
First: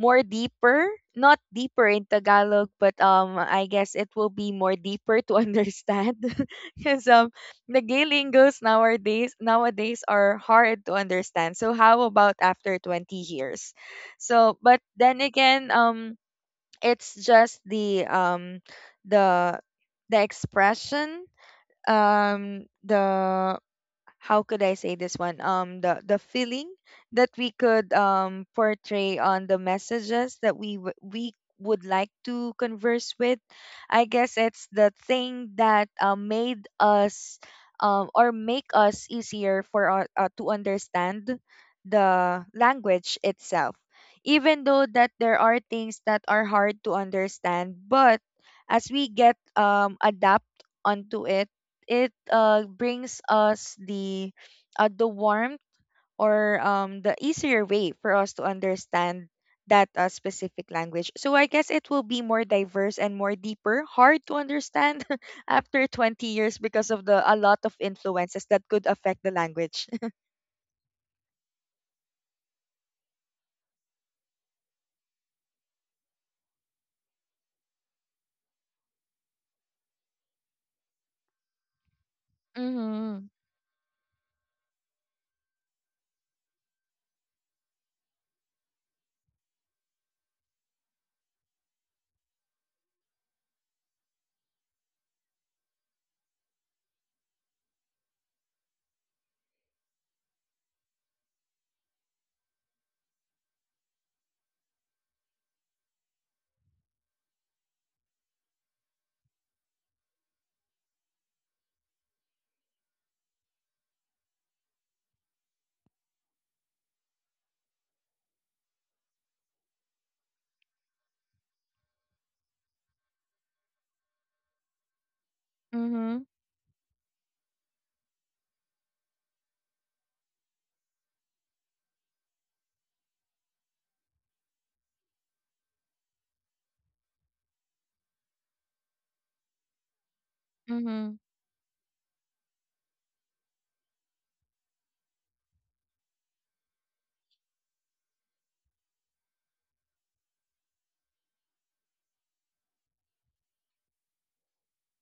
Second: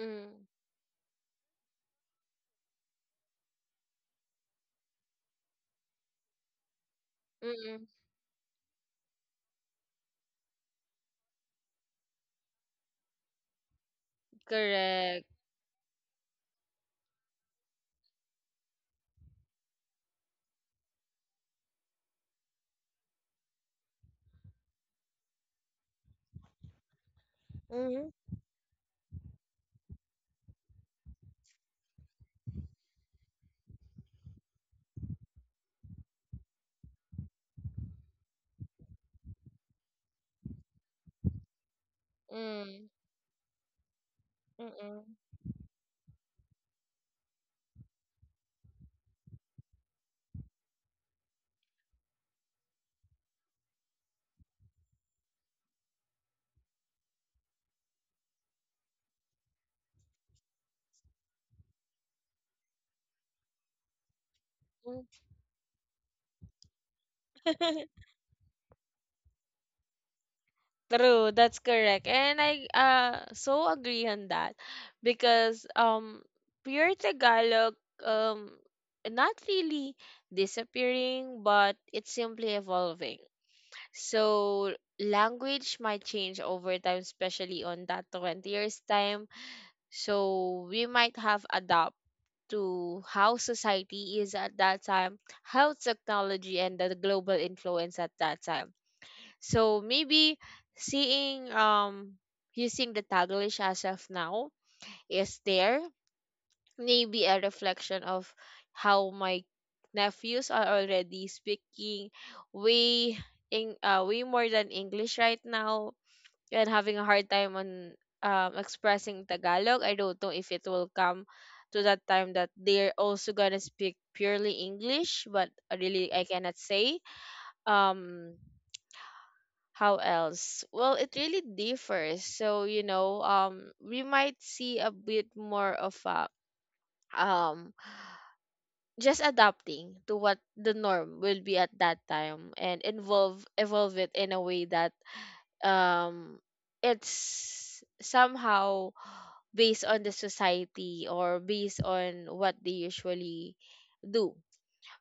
Speaker 2: more deeper, not deeper in Tagalog, but I guess it will be more deeper to understand, because
Speaker 1: Mhm.
Speaker 2: Nagalingos nowadays, are hard to understand. So how about after 20 years? So but then
Speaker 1: Correct.
Speaker 2: again, it's just the, the the expression, the how could I say this one? Um, the feeling that we could
Speaker 1: Mhm.
Speaker 2: portray on the messages that we would like to converse with. I guess it's the thing that made us or make us easier for our, to understand the
Speaker 1: Mm.
Speaker 2: language itself. Even though
Speaker 1: Mm-mm.
Speaker 2: that there are things that are hard to understand, but as we get adapt onto it, it brings us the warmth or the easier way for us to understand that specific language. So I guess it will be more diverse and more deeper, hard to
Speaker 1: Mm.
Speaker 2: understand after 20 years, because of the a lot of influences that could affect the language.
Speaker 1: True, that's correct. And I so agree on that, because pure Tagalog, um not really disappearing, but it's simply evolving.
Speaker 2: Mhm.
Speaker 1: So language might change over time, especially on that 20 years time. So we might have adapt to how society is at that time, how technology and the global influence at that time. So maybe seeing, using the Taglish as of now, is there maybe a reflection of how my nephews are already speaking way, in way more than English right now, and having a hard time on expressing Tagalog. I don't know if it will come to that time that they're also gonna speak purely English, but really I
Speaker 2: Mhm.
Speaker 1: cannot say. Um, how else, well it really differs, so you know, we might see a bit more of a um just adapting to what the
Speaker 2: Mhm.
Speaker 1: norm will be at that time, and involve evolve it in a way that um it's somehow based on the society, or based on what they usually do.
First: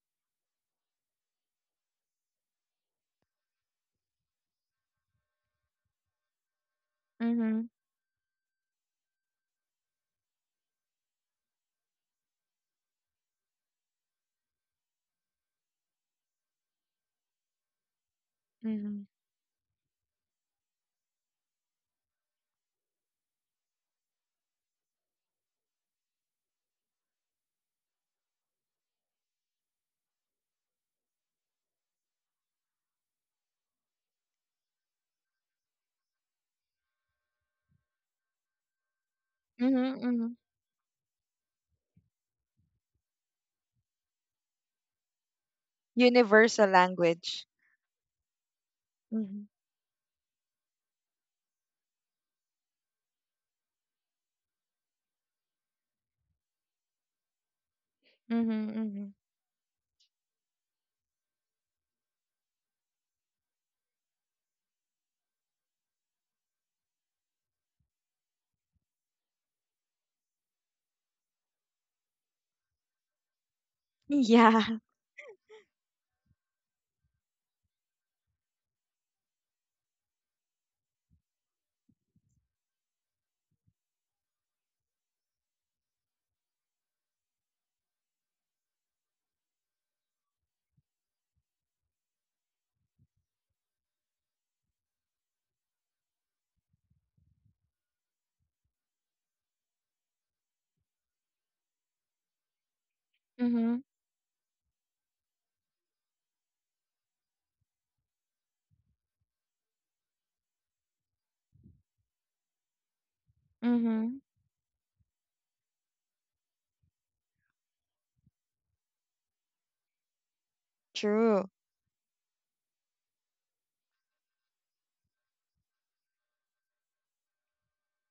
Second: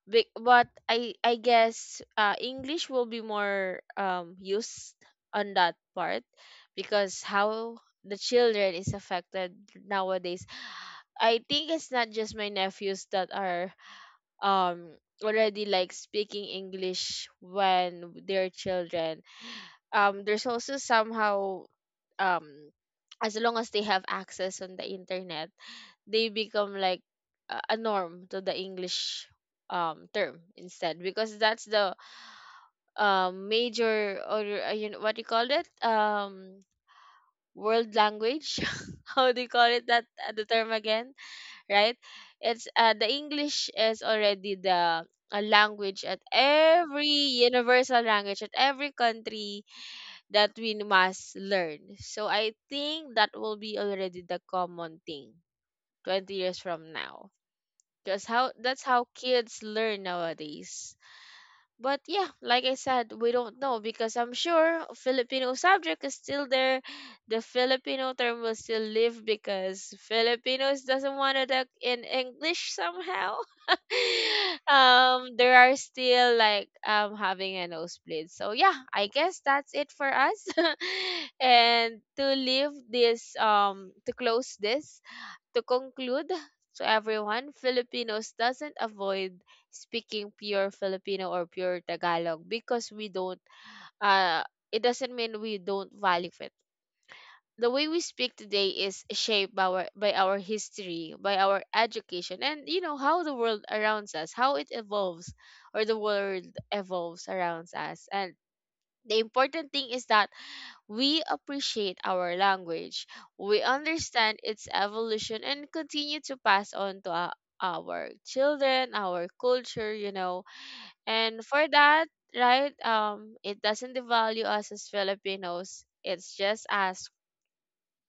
Speaker 1: But I guess English will be more used on that part, because
Speaker 2: Mhm.
Speaker 1: how the children is affected nowadays. I think it's not just my nephews that are um already like speaking English when they're
Speaker 2: Mhm.
Speaker 1: children. There's also somehow, um as long as they have access on the internet, they become like a norm to the English term instead, because that's the major, or you know, what do you call it, world language, how do you call it
Speaker 2: Mhm.
Speaker 1: that,
Speaker 2: Mhm.
Speaker 1: the term again, right? It's the English is already the a language at
Speaker 2: Universal
Speaker 1: every
Speaker 2: language.
Speaker 1: universal language at every
Speaker 2: Mhm.
Speaker 1: country that we must learn. So I think that will be already the common thing 20 years from now. Because
Speaker 2: Mhm.
Speaker 1: how, that's how
Speaker 2: Mhm.
Speaker 1: kids learn nowadays. But yeah, like I said, we don't know, because I'm sure Filipino subject is still there. The Filipino term will still live, because Filipinos doesn't want it like in English somehow.
Speaker 2: Yeah.
Speaker 1: There are still like having a nosebleed. So yeah, I guess that's it for us. And to leave this to close this, to conclude, to everyone, Filipinos doesn't avoid speaking pure Filipino or pure Tagalog because we don't, uh it doesn't mean we don't value it. The way we speak today is shaped by our history, by our education, and you know how the world
Speaker 2: Mhm.
Speaker 1: around us, how it evolves, or the world evolves around us. And the important thing is that we appreciate our language, we
Speaker 2: Mhm.
Speaker 1: understand its evolution, and continue to pass on to our children, our culture, you know. And
Speaker 2: True.
Speaker 1: for that, right, it doesn't devalue us as Filipinos. It's just us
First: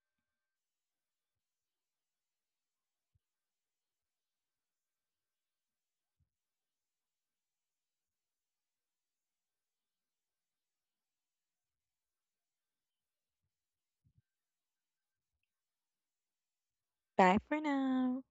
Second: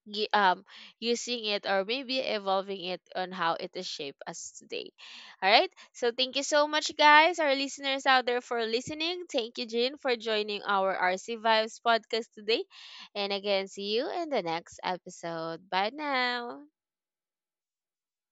Speaker 1: y- um using it, or maybe evolving it on how it is shaped as today. All right. So thank you so much, guys, our listeners out there, for listening. Thank you, Jin, for joining our RC Vibes podcast today. And again, see you in the next episode. Bye now.
Speaker 2: Bye for now.